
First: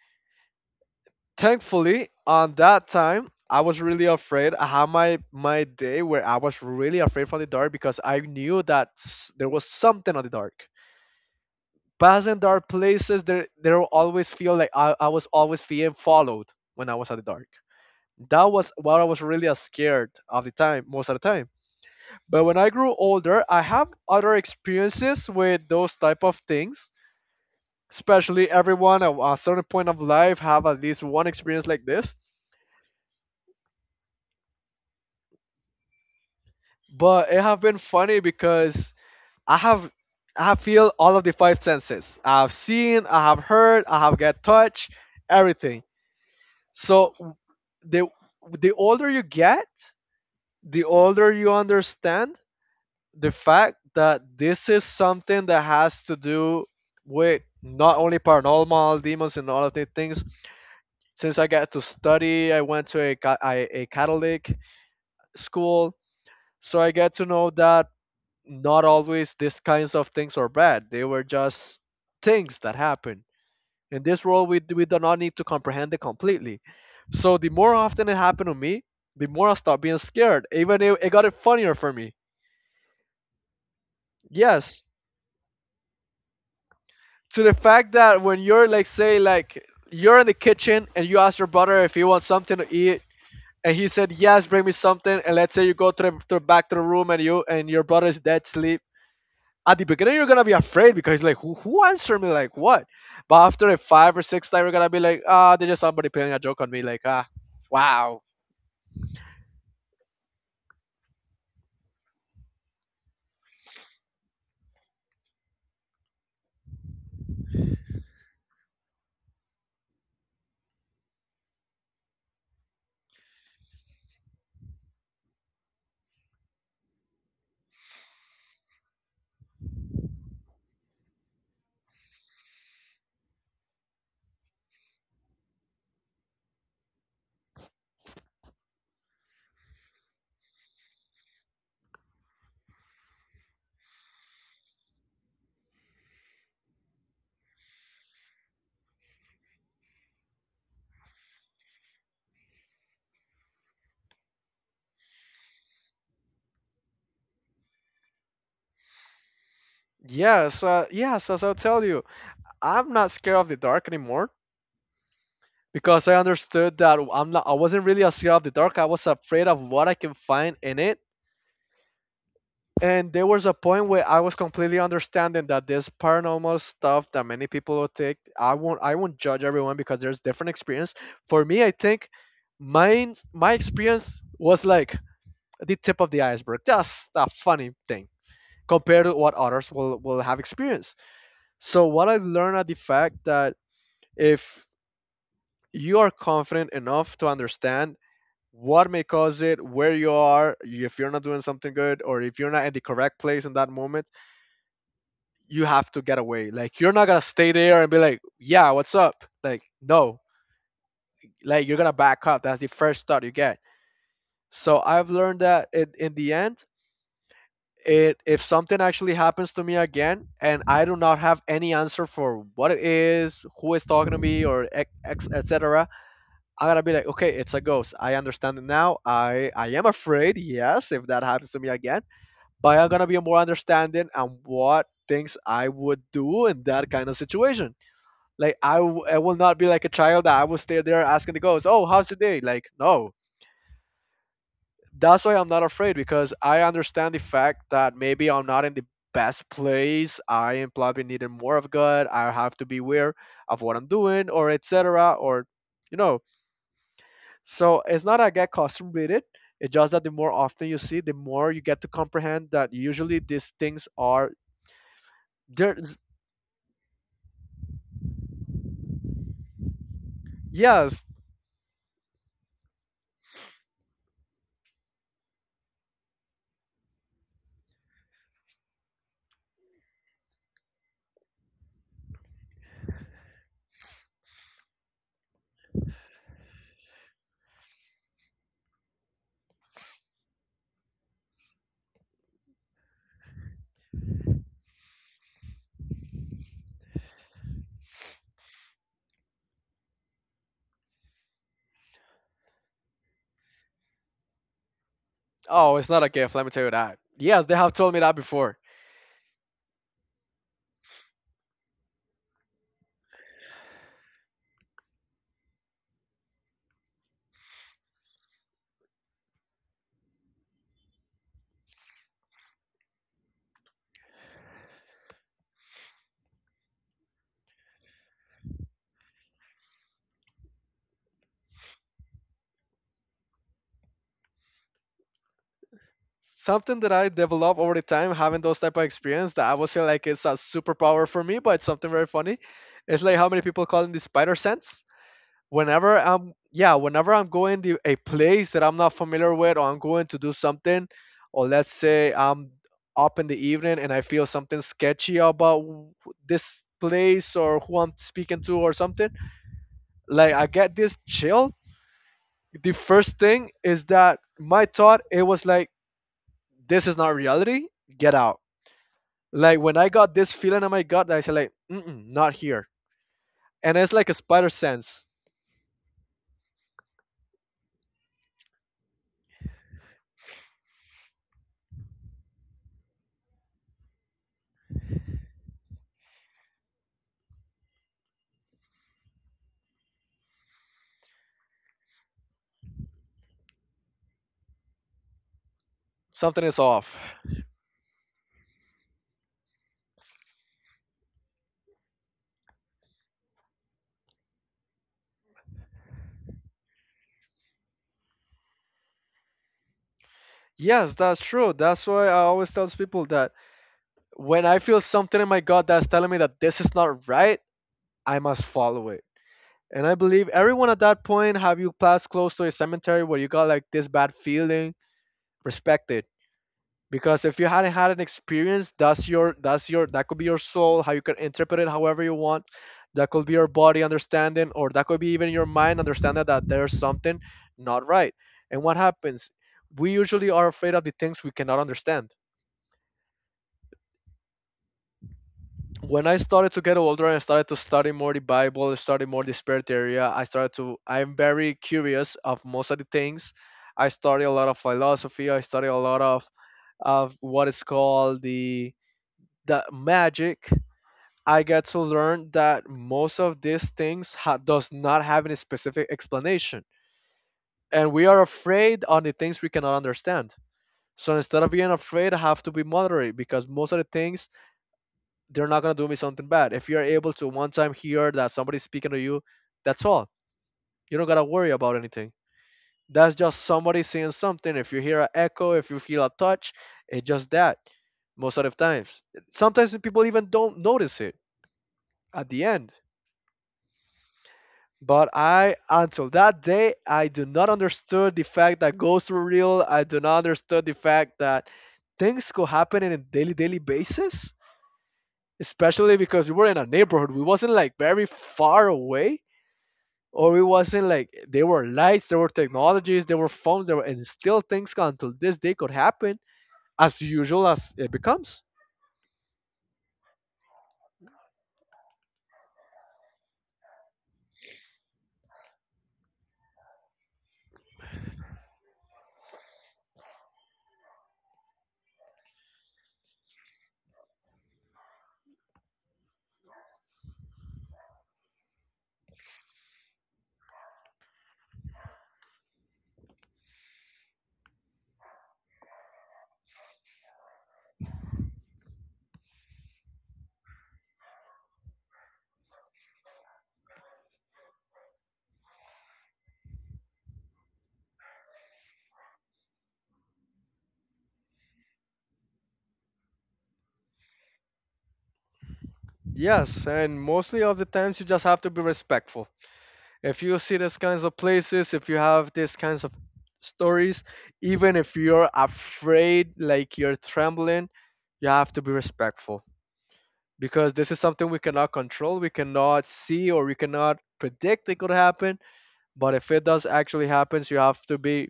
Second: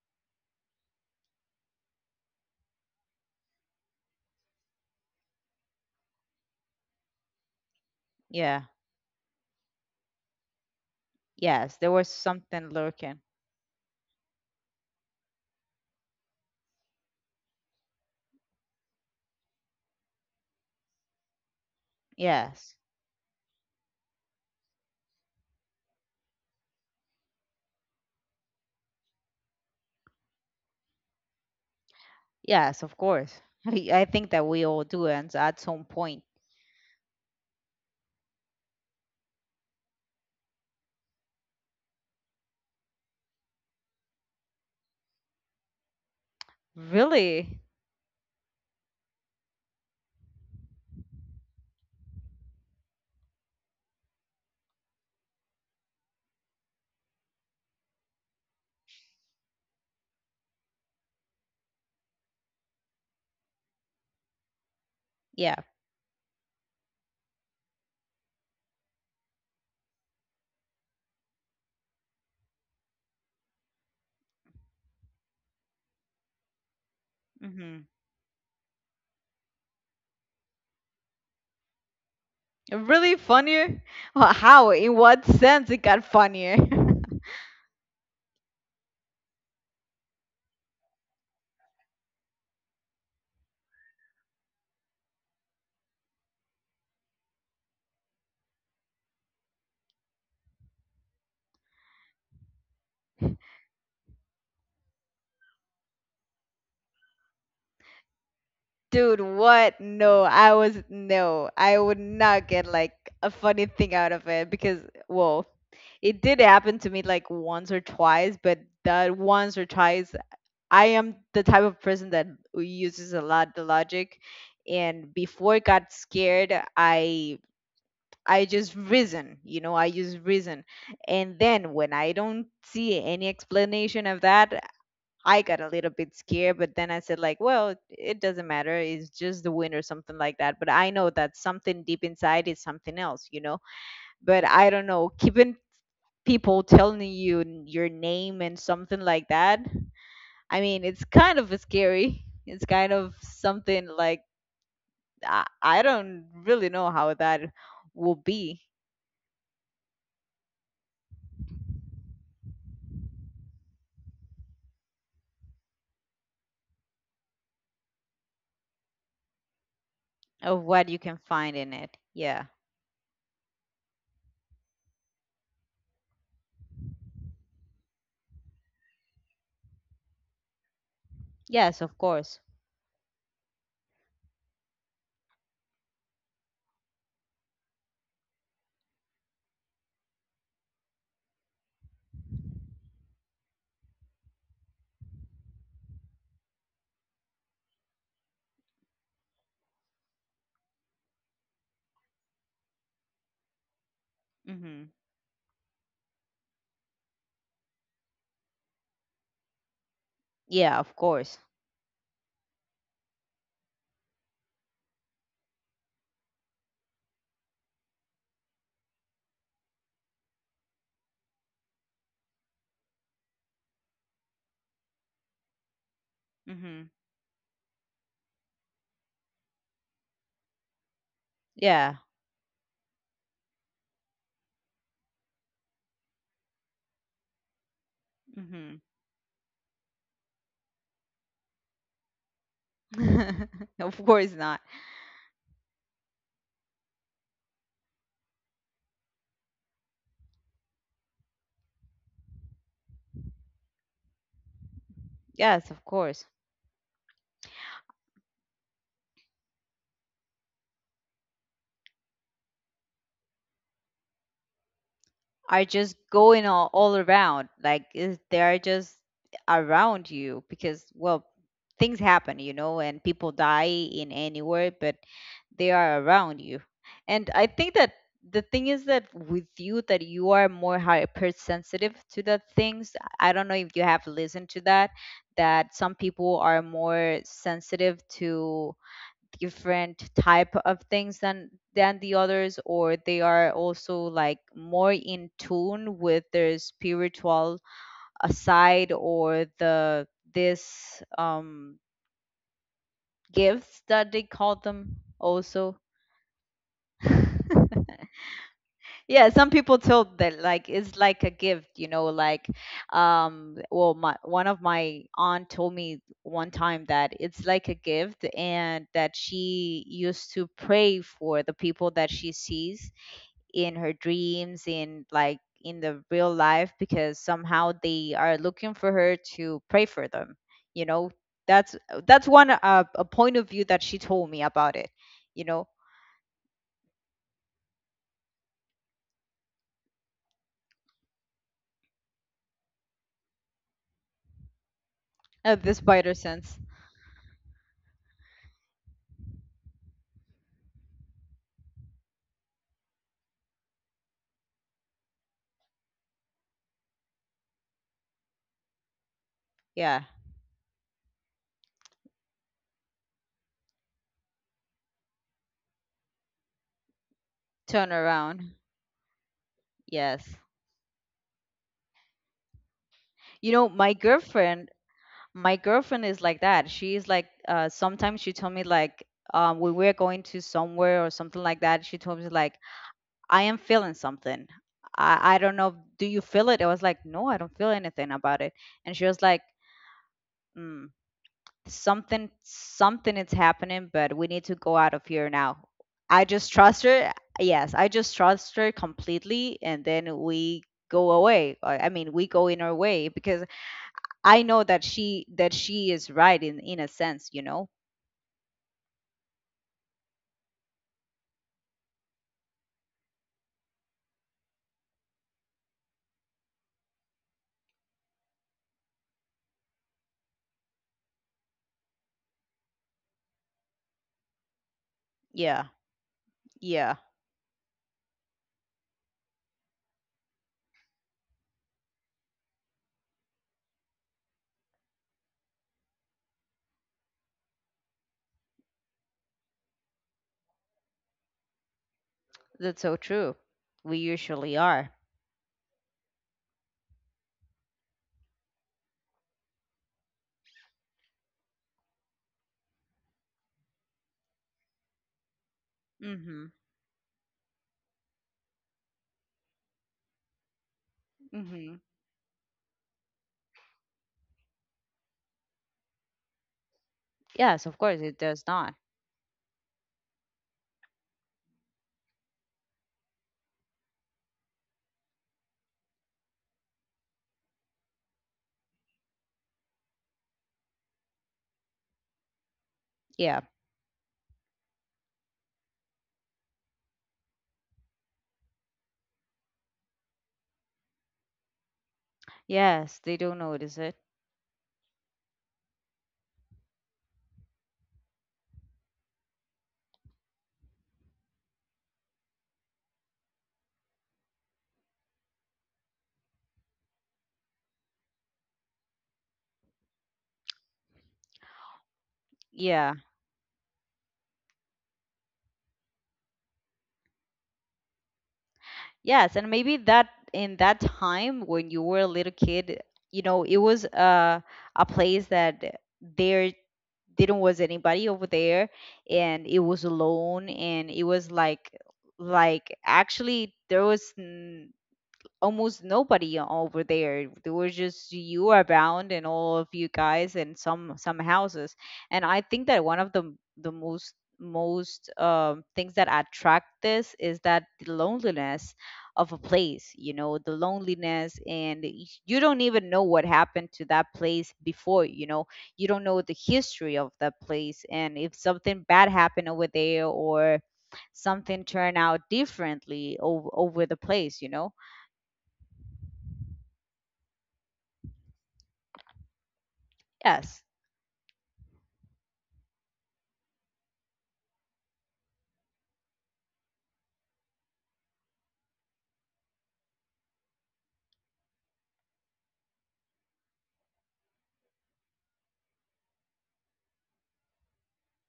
Speaker 2: Thankfully, on that time, I was really afraid. I had my day where I was really afraid from the dark because I knew
Speaker 1: Yeah.
Speaker 2: that there was something on the dark.
Speaker 1: Yes, there was
Speaker 2: Passing dark
Speaker 1: something lurking.
Speaker 2: places, there will always feel like I was always being followed when I was at the dark. That was what I was really scared of the time, most of the time. But when I
Speaker 1: Yes.
Speaker 2: grew older, I have other experiences with those type of things. Especially everyone at a certain point of life have at least one experience like this.
Speaker 1: Yes, of course. I think that we all do and at some point.
Speaker 2: But it have been funny because I have I have feel all of the five senses. I have seen, I have heard, I have get touch, everything. So
Speaker 1: Really?
Speaker 2: the the older you get, the older you understand the fact that this is something that has to do with not only paranormal demons and all of these things since I get to study. I went to a catholic
Speaker 1: Yeah.
Speaker 2: school, so I get to know that not always these kinds of things are bad. They were just things that happen in this world. We do not need to comprehend it completely. So the more
Speaker 1: Hmm.
Speaker 2: often it happened to me, the more I stopped being scared. Even it got it funnier for me.
Speaker 1: Really funnier? Well, how?
Speaker 2: Yes,
Speaker 1: In what sense it got funnier?
Speaker 2: to the fact that when you're like, say like, you're in the kitchen and you ask your brother if he wants something to eat, and he said, yes, bring me something. And let's say you go to to the back to the room, and your brother is dead sleep. At the beginning you're gonna be afraid because he's like, who answered me, like, what? But after a five or six time, you're gonna be like, ah, there's just somebody playing a joke on me, like, ah, wow.
Speaker 1: Dude, what? No, I was No, I would not get like a funny thing out of it because, well, it did happen to me like once or twice, but that once or twice, I am the type of person that uses a lot the logic, and before I got scared, I just reason, I use reason. And then when I don't see any explanation of that, I got a little bit scared, but then I said like, well, it doesn't matter. It's just the wind or something like that. But I know that something deep inside is something else. But I don't know, keeping people telling you your name and something like that. I mean, it's kind of scary. It's kind of something like, I don't really know how that will be,
Speaker 2: Yes, yes, as I'll tell you, I'm not scared of the dark anymore because I understood that I wasn't really scared of the dark. I was afraid of what I can find
Speaker 1: of
Speaker 2: in
Speaker 1: what you
Speaker 2: it.
Speaker 1: can find in it. Yeah.
Speaker 2: And there was a point where I was completely understanding that this paranormal stuff that many people will take, I won't judge everyone because there's different experience. For me, I
Speaker 1: Yes, of
Speaker 2: think
Speaker 1: course.
Speaker 2: mine my experience was like the tip of the iceberg, just a funny thing compared to what others will have experienced. So what I learned at the fact that if you are confident enough to understand what may cause it, where you are, if you're not doing something good or if you're not at the correct place in that moment,
Speaker 1: Mhm.
Speaker 2: you have to get away. Like you're not gonna stay there and be like, yeah, what's up? Like no,
Speaker 1: Yeah, of course.
Speaker 2: like you're gonna back up. That's the first thought you get. So I've learned that it, in the end, it if something actually happens to me again and I do not have any answer for what it is, who is talking to me, or etc. I gotta
Speaker 1: Mhm.
Speaker 2: be like, okay, it's a ghost. I understand it now. I am afraid, yes, if that happens to me
Speaker 1: Yeah.
Speaker 2: again, but I'm gonna be more understanding on what things I would do in that kind of situation. Like
Speaker 1: Mhm.
Speaker 2: I will not be like a child that I will stay there asking the ghost, "Oh, how's your day?" Like no,
Speaker 1: Of course not.
Speaker 2: that's why I'm not afraid because I understand the fact that maybe I'm not in the best place. I am probably needing more of God. I have to be aware of what I'm doing, or etc. Or
Speaker 1: Yes, of
Speaker 2: you know,
Speaker 1: course.
Speaker 2: so it's not I get accustomed with it. It's just that the more often you see, the more you get to comprehend that usually these things are
Speaker 1: Are
Speaker 2: there.
Speaker 1: just going all around. Like, they are just around you because,
Speaker 2: Yes.
Speaker 1: well, things happen, and people die in anywhere, but they are around you. And I think that the thing is that with you, that you are more hypersensitive to the things. I don't know if you have listened to that, that some people are more sensitive to different type of things than the others, or they are also like more in tune with their spiritual, side, or the this gifts that they call them
Speaker 2: Oh,
Speaker 1: also.
Speaker 2: it's not a gift. Let me tell you that. Yes, they have told me that before.
Speaker 1: Yeah, some people told that, like, it's like a gift, you know, like, well my one of my aunt told me one time that it's like a gift, and that she used to pray for the people that she sees in her dreams, in like in the real life because somehow they are looking for her to pray for them, you know. That's that's one a point of view that she told me about it, you know,
Speaker 2: Something that I develop over the time, having those type of experience that I would say like it's a superpower for me, but it's something very funny. It's like how many people call it the spider sense.
Speaker 1: of the
Speaker 2: Whenever
Speaker 1: spider
Speaker 2: I'm
Speaker 1: sense.
Speaker 2: yeah, whenever I'm going to a place that I'm not familiar with, or I'm going to do something, or let's say I'm up in the evening and I feel something sketchy about this place or who I'm speaking to or something,
Speaker 1: Yeah,
Speaker 2: like I get this chill. The first thing is that my thought it was like, this is not reality.
Speaker 1: turn
Speaker 2: Get out.
Speaker 1: around.
Speaker 2: Like when I got this
Speaker 1: Yes.
Speaker 2: feeling in my gut, I said like, mm-mm, not here.
Speaker 1: You know,
Speaker 2: And it's like a spider sense.
Speaker 1: my girlfriend is like that. She's like, sometimes she told me like, when we're going to somewhere or something like that, she told me like, I am feeling something. I don't know. Do you feel it? I was like, no, I don't feel anything about it. And she was like, mm, something, something is happening, but we need to go out of here now. I
Speaker 2: Something
Speaker 1: just
Speaker 2: is
Speaker 1: trust
Speaker 2: off.
Speaker 1: her. Yes, I just trust her completely, and then we go away. I mean, we go in our way because I know that she is right in a sense.
Speaker 2: Yes, that's true. That's why I always tell people that when I feel something in my gut that's telling me that this is not right, I must follow it. And I believe everyone at that point, have you passed close to a cemetery where you got like this bad feeling,
Speaker 1: Yeah.
Speaker 2: respect it.
Speaker 1: Yeah.
Speaker 2: Because if you hadn't had an experience, that's your that could be your soul, how you can interpret it however you want, that could be your body understanding, or that could be even your mind understanding that there's something not right. And what happens, we usually are afraid of the things we cannot understand.
Speaker 1: That's so true. We usually are.
Speaker 2: When I started to get older and started to study more the Bible, study more the spirit area, I started to, I'm very curious of most of the things. I study a lot of philosophy, I study a lot
Speaker 1: Mhm.
Speaker 2: of what is called the magic. I get to
Speaker 1: Mhm.
Speaker 2: learn that most of these things does not have any specific explanation,
Speaker 1: Yes, of
Speaker 2: and
Speaker 1: course
Speaker 2: we
Speaker 1: it
Speaker 2: are
Speaker 1: does not.
Speaker 2: afraid on the things we cannot understand. So instead of being afraid, I have to be moderate because most of the things, they're not gonna do me something bad. If you're able to one time hear that somebody's speaking to you, that's all. You don't gotta worry about anything. That's
Speaker 1: Yeah.
Speaker 2: just somebody saying something. If you hear an echo, if you feel a touch, it's just that. Most of the times, sometimes people even don't notice it at the end.
Speaker 1: Yes, they don't notice it.
Speaker 2: But I, until that day, I do not understood the fact that ghosts were real. I do not understood the fact that things could happen in a daily, daily basis. Especially because we were in a neighborhood, we wasn't like very far away, or we wasn't like there were lights, there were
Speaker 1: Yeah.
Speaker 2: technologies, there were phones, there were, and still things until this day could happen as usual as it becomes.
Speaker 1: Yes, and maybe that in that time when you were a little kid, you know, it was a place that there didn't was anybody over there and it was alone and it was like actually almost nobody over there. There was just you around and all of you guys and some houses. And I think that one of the most most things that attract this is that the loneliness of a place, you know, the loneliness, and you don't even know what happened to that place before, you know, you don't know the history of that place, and if something bad happened over there or something turn out differently over the place, you know.
Speaker 2: Yes, and mostly of the times you just have to be respectful. If you see
Speaker 1: Yes.
Speaker 2: these kinds of places, if you have these kinds of stories, even if you're afraid, like you're trembling, you have to be respectful because this is something we cannot control. We cannot see or we cannot predict it could happen. But if it does actually happens, you have to be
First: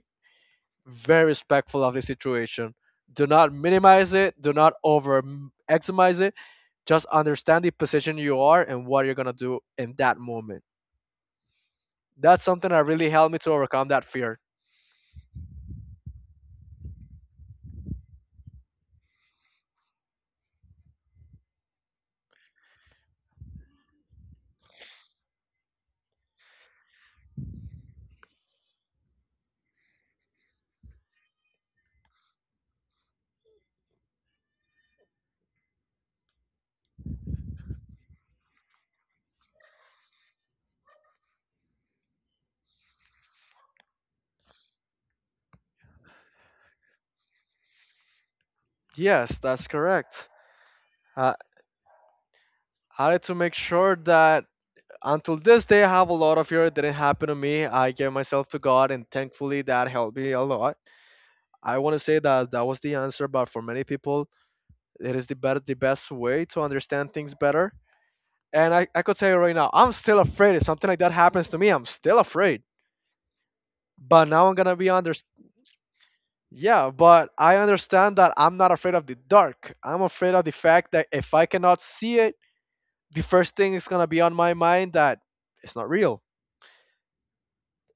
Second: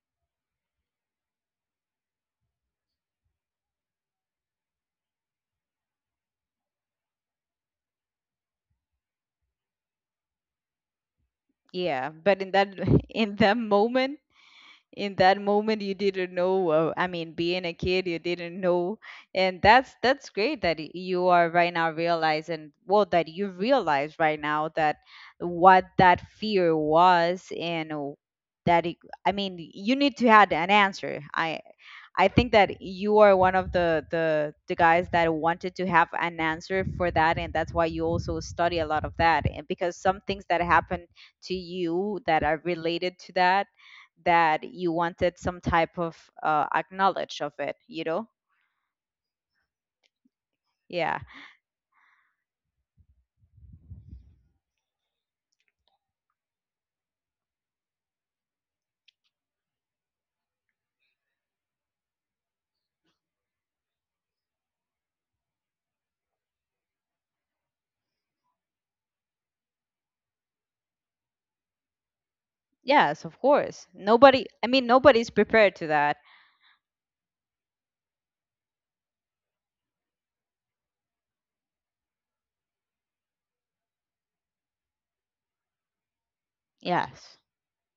Speaker 2: very respectful of the situation. Do not minimize it. Do not over maximize it. Just understand the position you are and what you're gonna do in that moment.
Speaker 1: Yeah. But
Speaker 2: That's
Speaker 1: in that
Speaker 2: something that really helped
Speaker 1: in
Speaker 2: me to
Speaker 1: that
Speaker 2: overcome that
Speaker 1: moment,
Speaker 2: fear.
Speaker 1: in that moment you didn't know, I mean, being a kid you didn't know, and that's great that you are right now realizing, well, that you realize right now that what that fear was and that it, I mean, you need to have an answer. I think that you are one of the guys that wanted to have an answer for that, and that's why you also study a lot of that, and because some things that happen to you that are related to that, you wanted some type of acknowledge of it, you know?
Speaker 2: Yes, that's correct.
Speaker 1: Yeah.
Speaker 2: Uh, I had to make sure that until this day I have a lot of fear. It didn't happen to me. I gave myself to God, and thankfully that helped me a lot. I want to say that that was the answer, but for many people, it is the better, the best way to understand things better. And I could tell you right now, I'm still afraid. If something like that happens to me, I'm still afraid.
Speaker 1: Yes, of course.
Speaker 2: But
Speaker 1: Nobody,
Speaker 2: now I'm
Speaker 1: I
Speaker 2: gonna
Speaker 1: mean,
Speaker 2: be under.
Speaker 1: nobody's prepared to that.
Speaker 2: Yeah, but I understand that I'm not afraid of the dark. I'm afraid of the fact that if I cannot see it, the first thing is gonna be on my mind that it's not real.
Speaker 1: Yes.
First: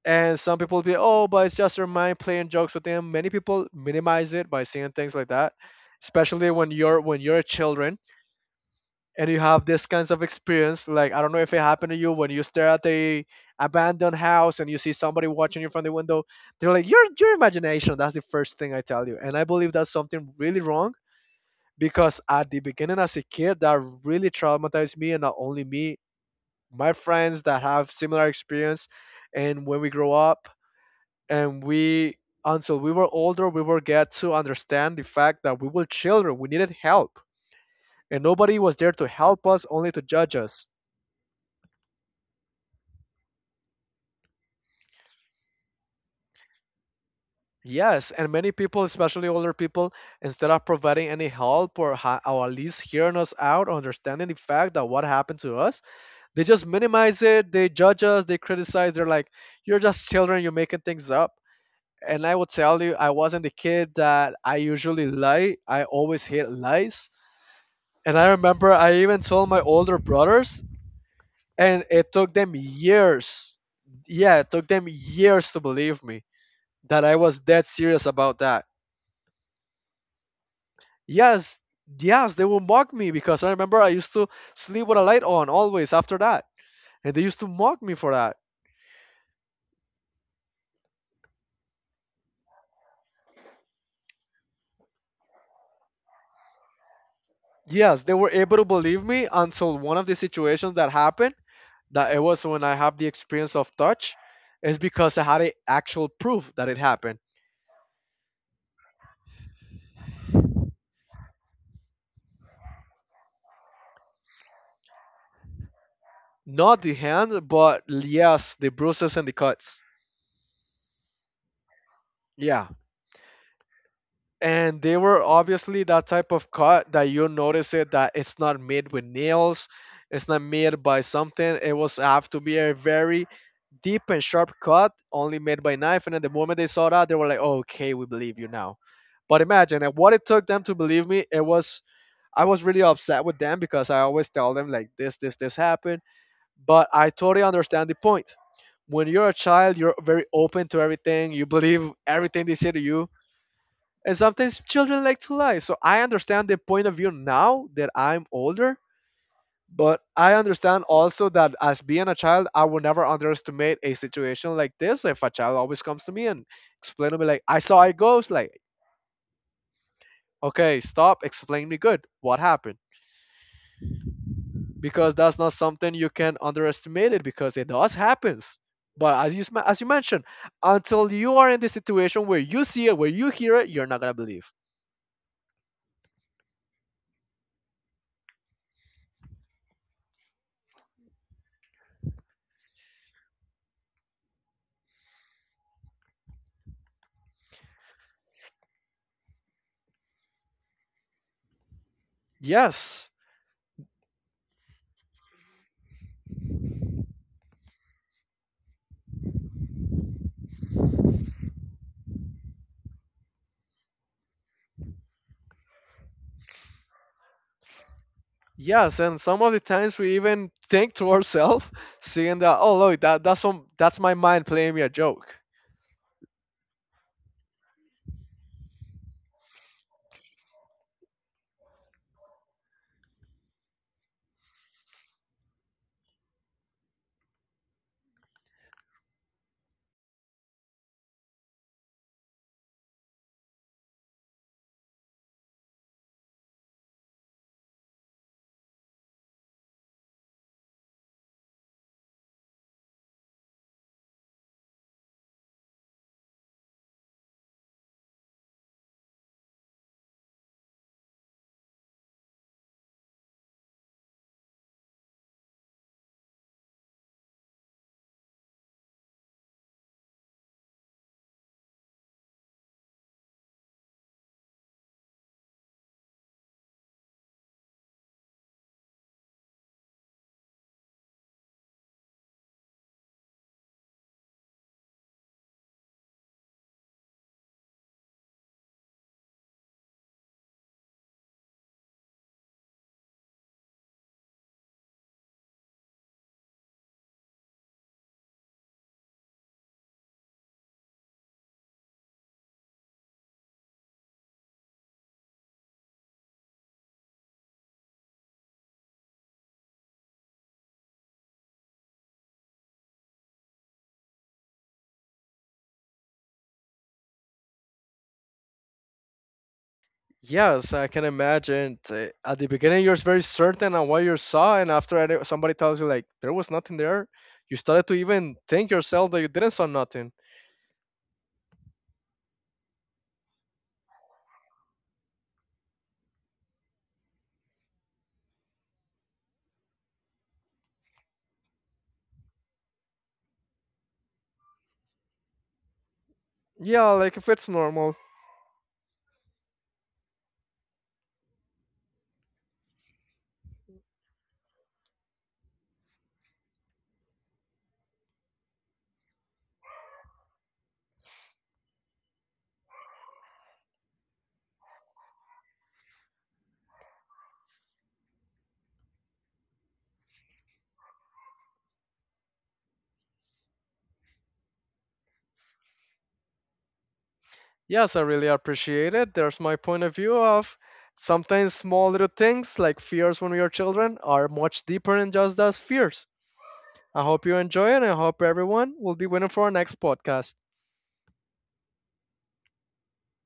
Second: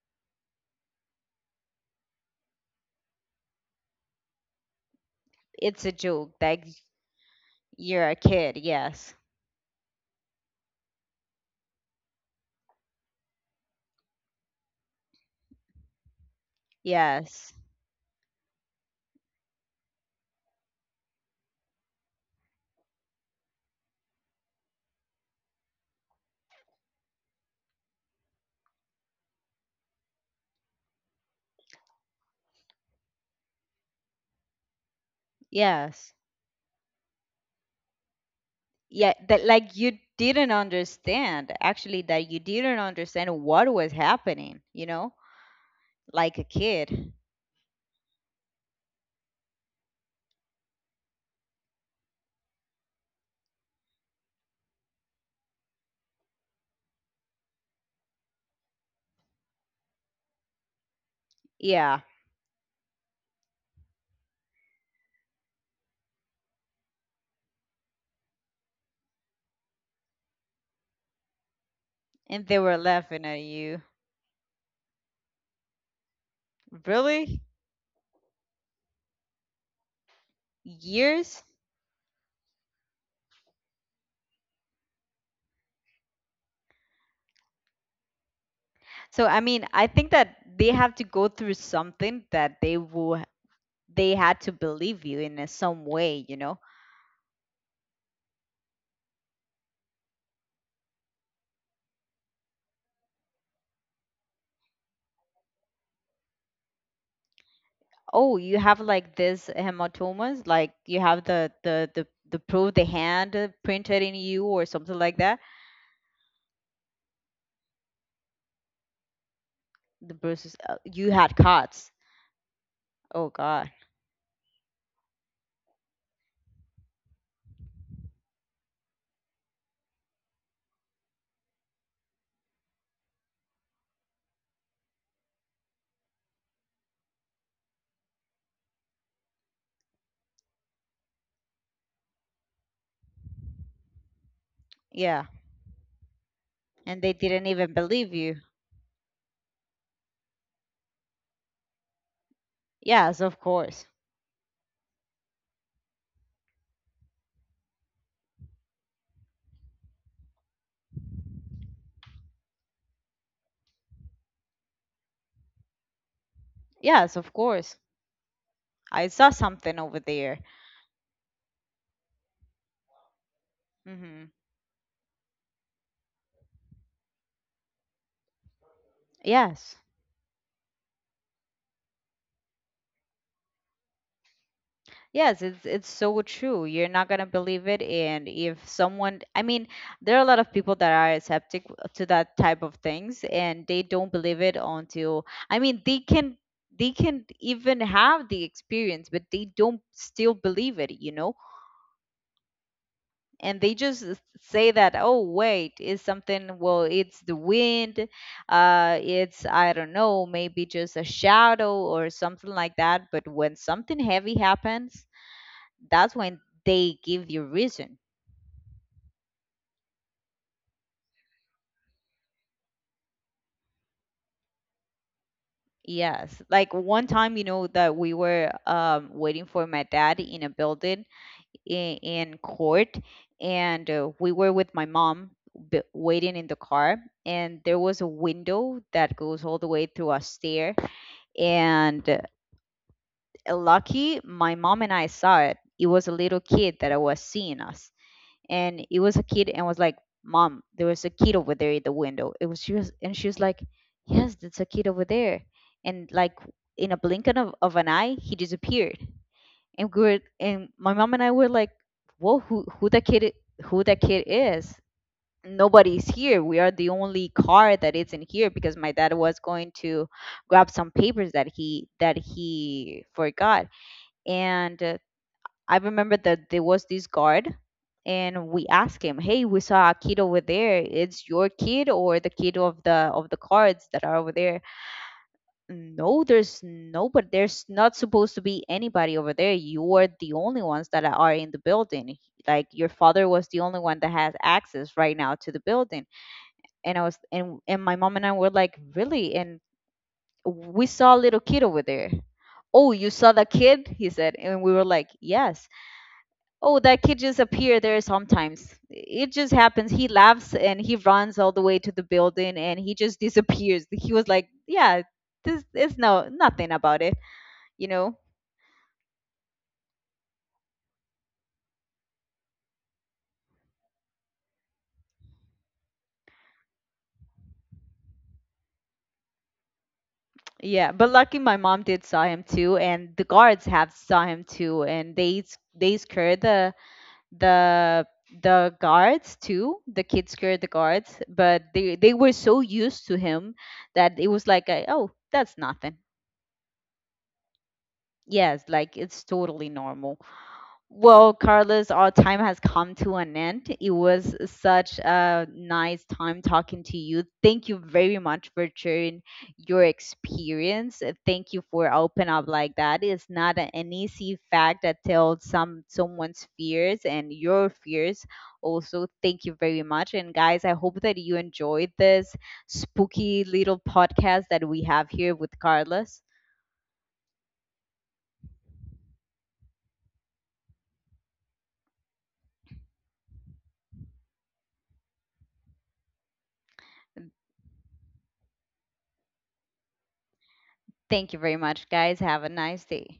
Speaker 2: And some people will be, oh, but it's just your mind playing jokes with them. Many people minimize it by saying things like that,
Speaker 1: It's a joke.
Speaker 2: especially
Speaker 1: Like
Speaker 2: when you're children
Speaker 1: you're a kid. Yes.
Speaker 2: and you have this kinds of experience. Like I don't know if it happened to you when you stare at the abandoned house and you see somebody watching you from the window. They're like, your
Speaker 1: Yes.
Speaker 2: imagination. That's the first thing I tell you, and I believe that's something really wrong because at the beginning as a kid that really traumatized me, and not only me, my friends that have similar experience. And when we grow up and we until we were older, we will get to understand the fact that we were
Speaker 1: Yes.
Speaker 2: children, we needed help, and nobody was there to
Speaker 1: Yeah. That
Speaker 2: help us,
Speaker 1: like
Speaker 2: only
Speaker 1: you
Speaker 2: to judge
Speaker 1: didn't
Speaker 2: us.
Speaker 1: understand, actually, that you didn't understand what was happening, you know, like a kid.
Speaker 2: Yes, and many people, especially older people, instead of providing any help, or or at least hearing us out, or understanding the fact that what happened to us, they just minimize it, they judge us, they criticize, they're like, you're just children, you're making things up.
Speaker 1: Yeah.
Speaker 2: And I will tell you, I wasn't the kid that I usually lie. I always hate lies. And I remember I even told my older brothers, and it took
Speaker 1: And
Speaker 2: them
Speaker 1: they were laughing at
Speaker 2: years.
Speaker 1: you.
Speaker 2: Yeah, it took them years to believe me that I was
Speaker 1: Really?
Speaker 2: that serious about that.
Speaker 1: Years?
Speaker 2: Yes, yes, they would mock me because I remember I used to sleep with a light on always after that. And they used to mock me for that.
Speaker 1: So I mean, I think that they have to go through something that they had to believe you in some way, you know.
Speaker 2: Yes, they were able to believe me until one of the situations that happened, that it was when I have the experience of touch, is because I had a actual proof that it happened.
Speaker 1: Oh, you have like this hematomas, like you have the proof, the hand printed in you or something like that.
Speaker 2: Not the hand, but yes, the bruises and the cuts.
Speaker 1: The bruises, you had cuts.
Speaker 2: Yeah.
Speaker 1: Oh God,
Speaker 2: And they were obviously that type of cut that you notice it that it's not made with nails, it's not made by something. It was have to be a very deep and sharp cut, only made by knife. And at the moment they saw that, they were like, "Okay, we believe you now." But imagine, and what it took them to believe me, it was I was really upset with them because I always tell them like this,
Speaker 1: yeah,
Speaker 2: this, this happened. But
Speaker 1: and
Speaker 2: I
Speaker 1: they
Speaker 2: totally
Speaker 1: didn't even
Speaker 2: understand the
Speaker 1: believe
Speaker 2: point.
Speaker 1: you.
Speaker 2: When you're a child, you're very open to everything. You believe everything they say to you.
Speaker 1: Yes, of course.
Speaker 2: And sometimes children like to lie. So I understand the point of view now that I'm older. But I understand also that as being a child, I will never underestimate a situation like this. If a child always comes to me and explain
Speaker 1: Yes,
Speaker 2: to me
Speaker 1: of
Speaker 2: like, I
Speaker 1: course.
Speaker 2: saw a ghost, like,
Speaker 1: I saw something over there.
Speaker 2: okay, stop, explain me good. What happened?
Speaker 1: Mm-hmm.
Speaker 2: Because that's not something you can underestimate it because it does happens. But as you sma-
Speaker 1: Yes.
Speaker 2: as you mentioned, until you are in the situation where you see it, where you hear it, you're not going to believe.
Speaker 1: Yes, it's so true. You're not gonna believe it, and if someone, I mean, there are a lot of people that are skeptic to that type of things, and they don't believe it until, I mean, they can even have the experience, but they don't still believe it, you know?
Speaker 2: Yes,
Speaker 1: And they just say that, oh, wait, it's something, well, it's the wind, it's, I don't know, maybe just a shadow or something like that. But when something heavy happens, that's when they give you reason.
Speaker 2: yes, and some of the times we even think to ourselves seeing that, oh look, that's my mind playing me a joke.
Speaker 1: Yes. Like one time, you know, that we were waiting for my dad in a building in court, and we were with my mom waiting in the car, and there was a window that goes all the way through a stair. And lucky, my mom and I saw it. It was a little kid that I was seeing us, and it was a kid, and was like, mom, there was a kid over there at the window. It was She was, and she was like, yes, that's a kid over there. And like, in a blink of an eye, he disappeared. And we were, and my mom and I were like, whoa, who that kid, who that kid is. Nobody's here. We are the only car that isn't here, because my dad was going to grab some papers that he forgot. And I remember that there was this guard, and we asked him, "Hey, we saw a kid over there. It's your kid or the kid of the cards that are over there?" No, there's no, but there's not supposed to be anybody over there. You are the only ones that are in the building. Like your father was the only one that has access right now to the building. And I was, and my mom and I were like, really? And we saw a little kid over there. Oh, you saw the kid? He said, and we were like, yes. Oh, that kid just appear there sometimes. It just happens. He laughs and he runs all the way to the building and he just disappears. He was like, "Yeah, this is no nothing about it," you know.
Speaker 2: Yes, I can imagine, at the beginning you're very certain on what you saw, and after somebody tells you like there was nothing there, you started to even think yourself that you didn't saw nothing.
Speaker 1: Yeah, but lucky my mom did saw him too, and the guards have saw him too, and they they scared the the guards too. The kids scared the guards, but they were so used to him that it was like, a, "Oh, that's nothing."
Speaker 2: Yeah, like if it's normal.
Speaker 1: Yes, like it's totally normal. Well, Carlos, our time has come to an end. It was such a nice time talking to you. Thank you very much for sharing your experience. Thank you for open up like that. It's not an easy fact that tells some someone's fears and your fears. Also, thank you very much. And guys, I hope that you enjoyed this spooky little podcast that we have here with Carlos.
Speaker 2: Yes, I really appreciate it. There's my point of view of sometimes small little things like fears when we are children are much deeper than just those fears. I hope you enjoy it and I hope everyone will be waiting for our next podcast.
Speaker 1: Thank you very much, guys. Have a nice day.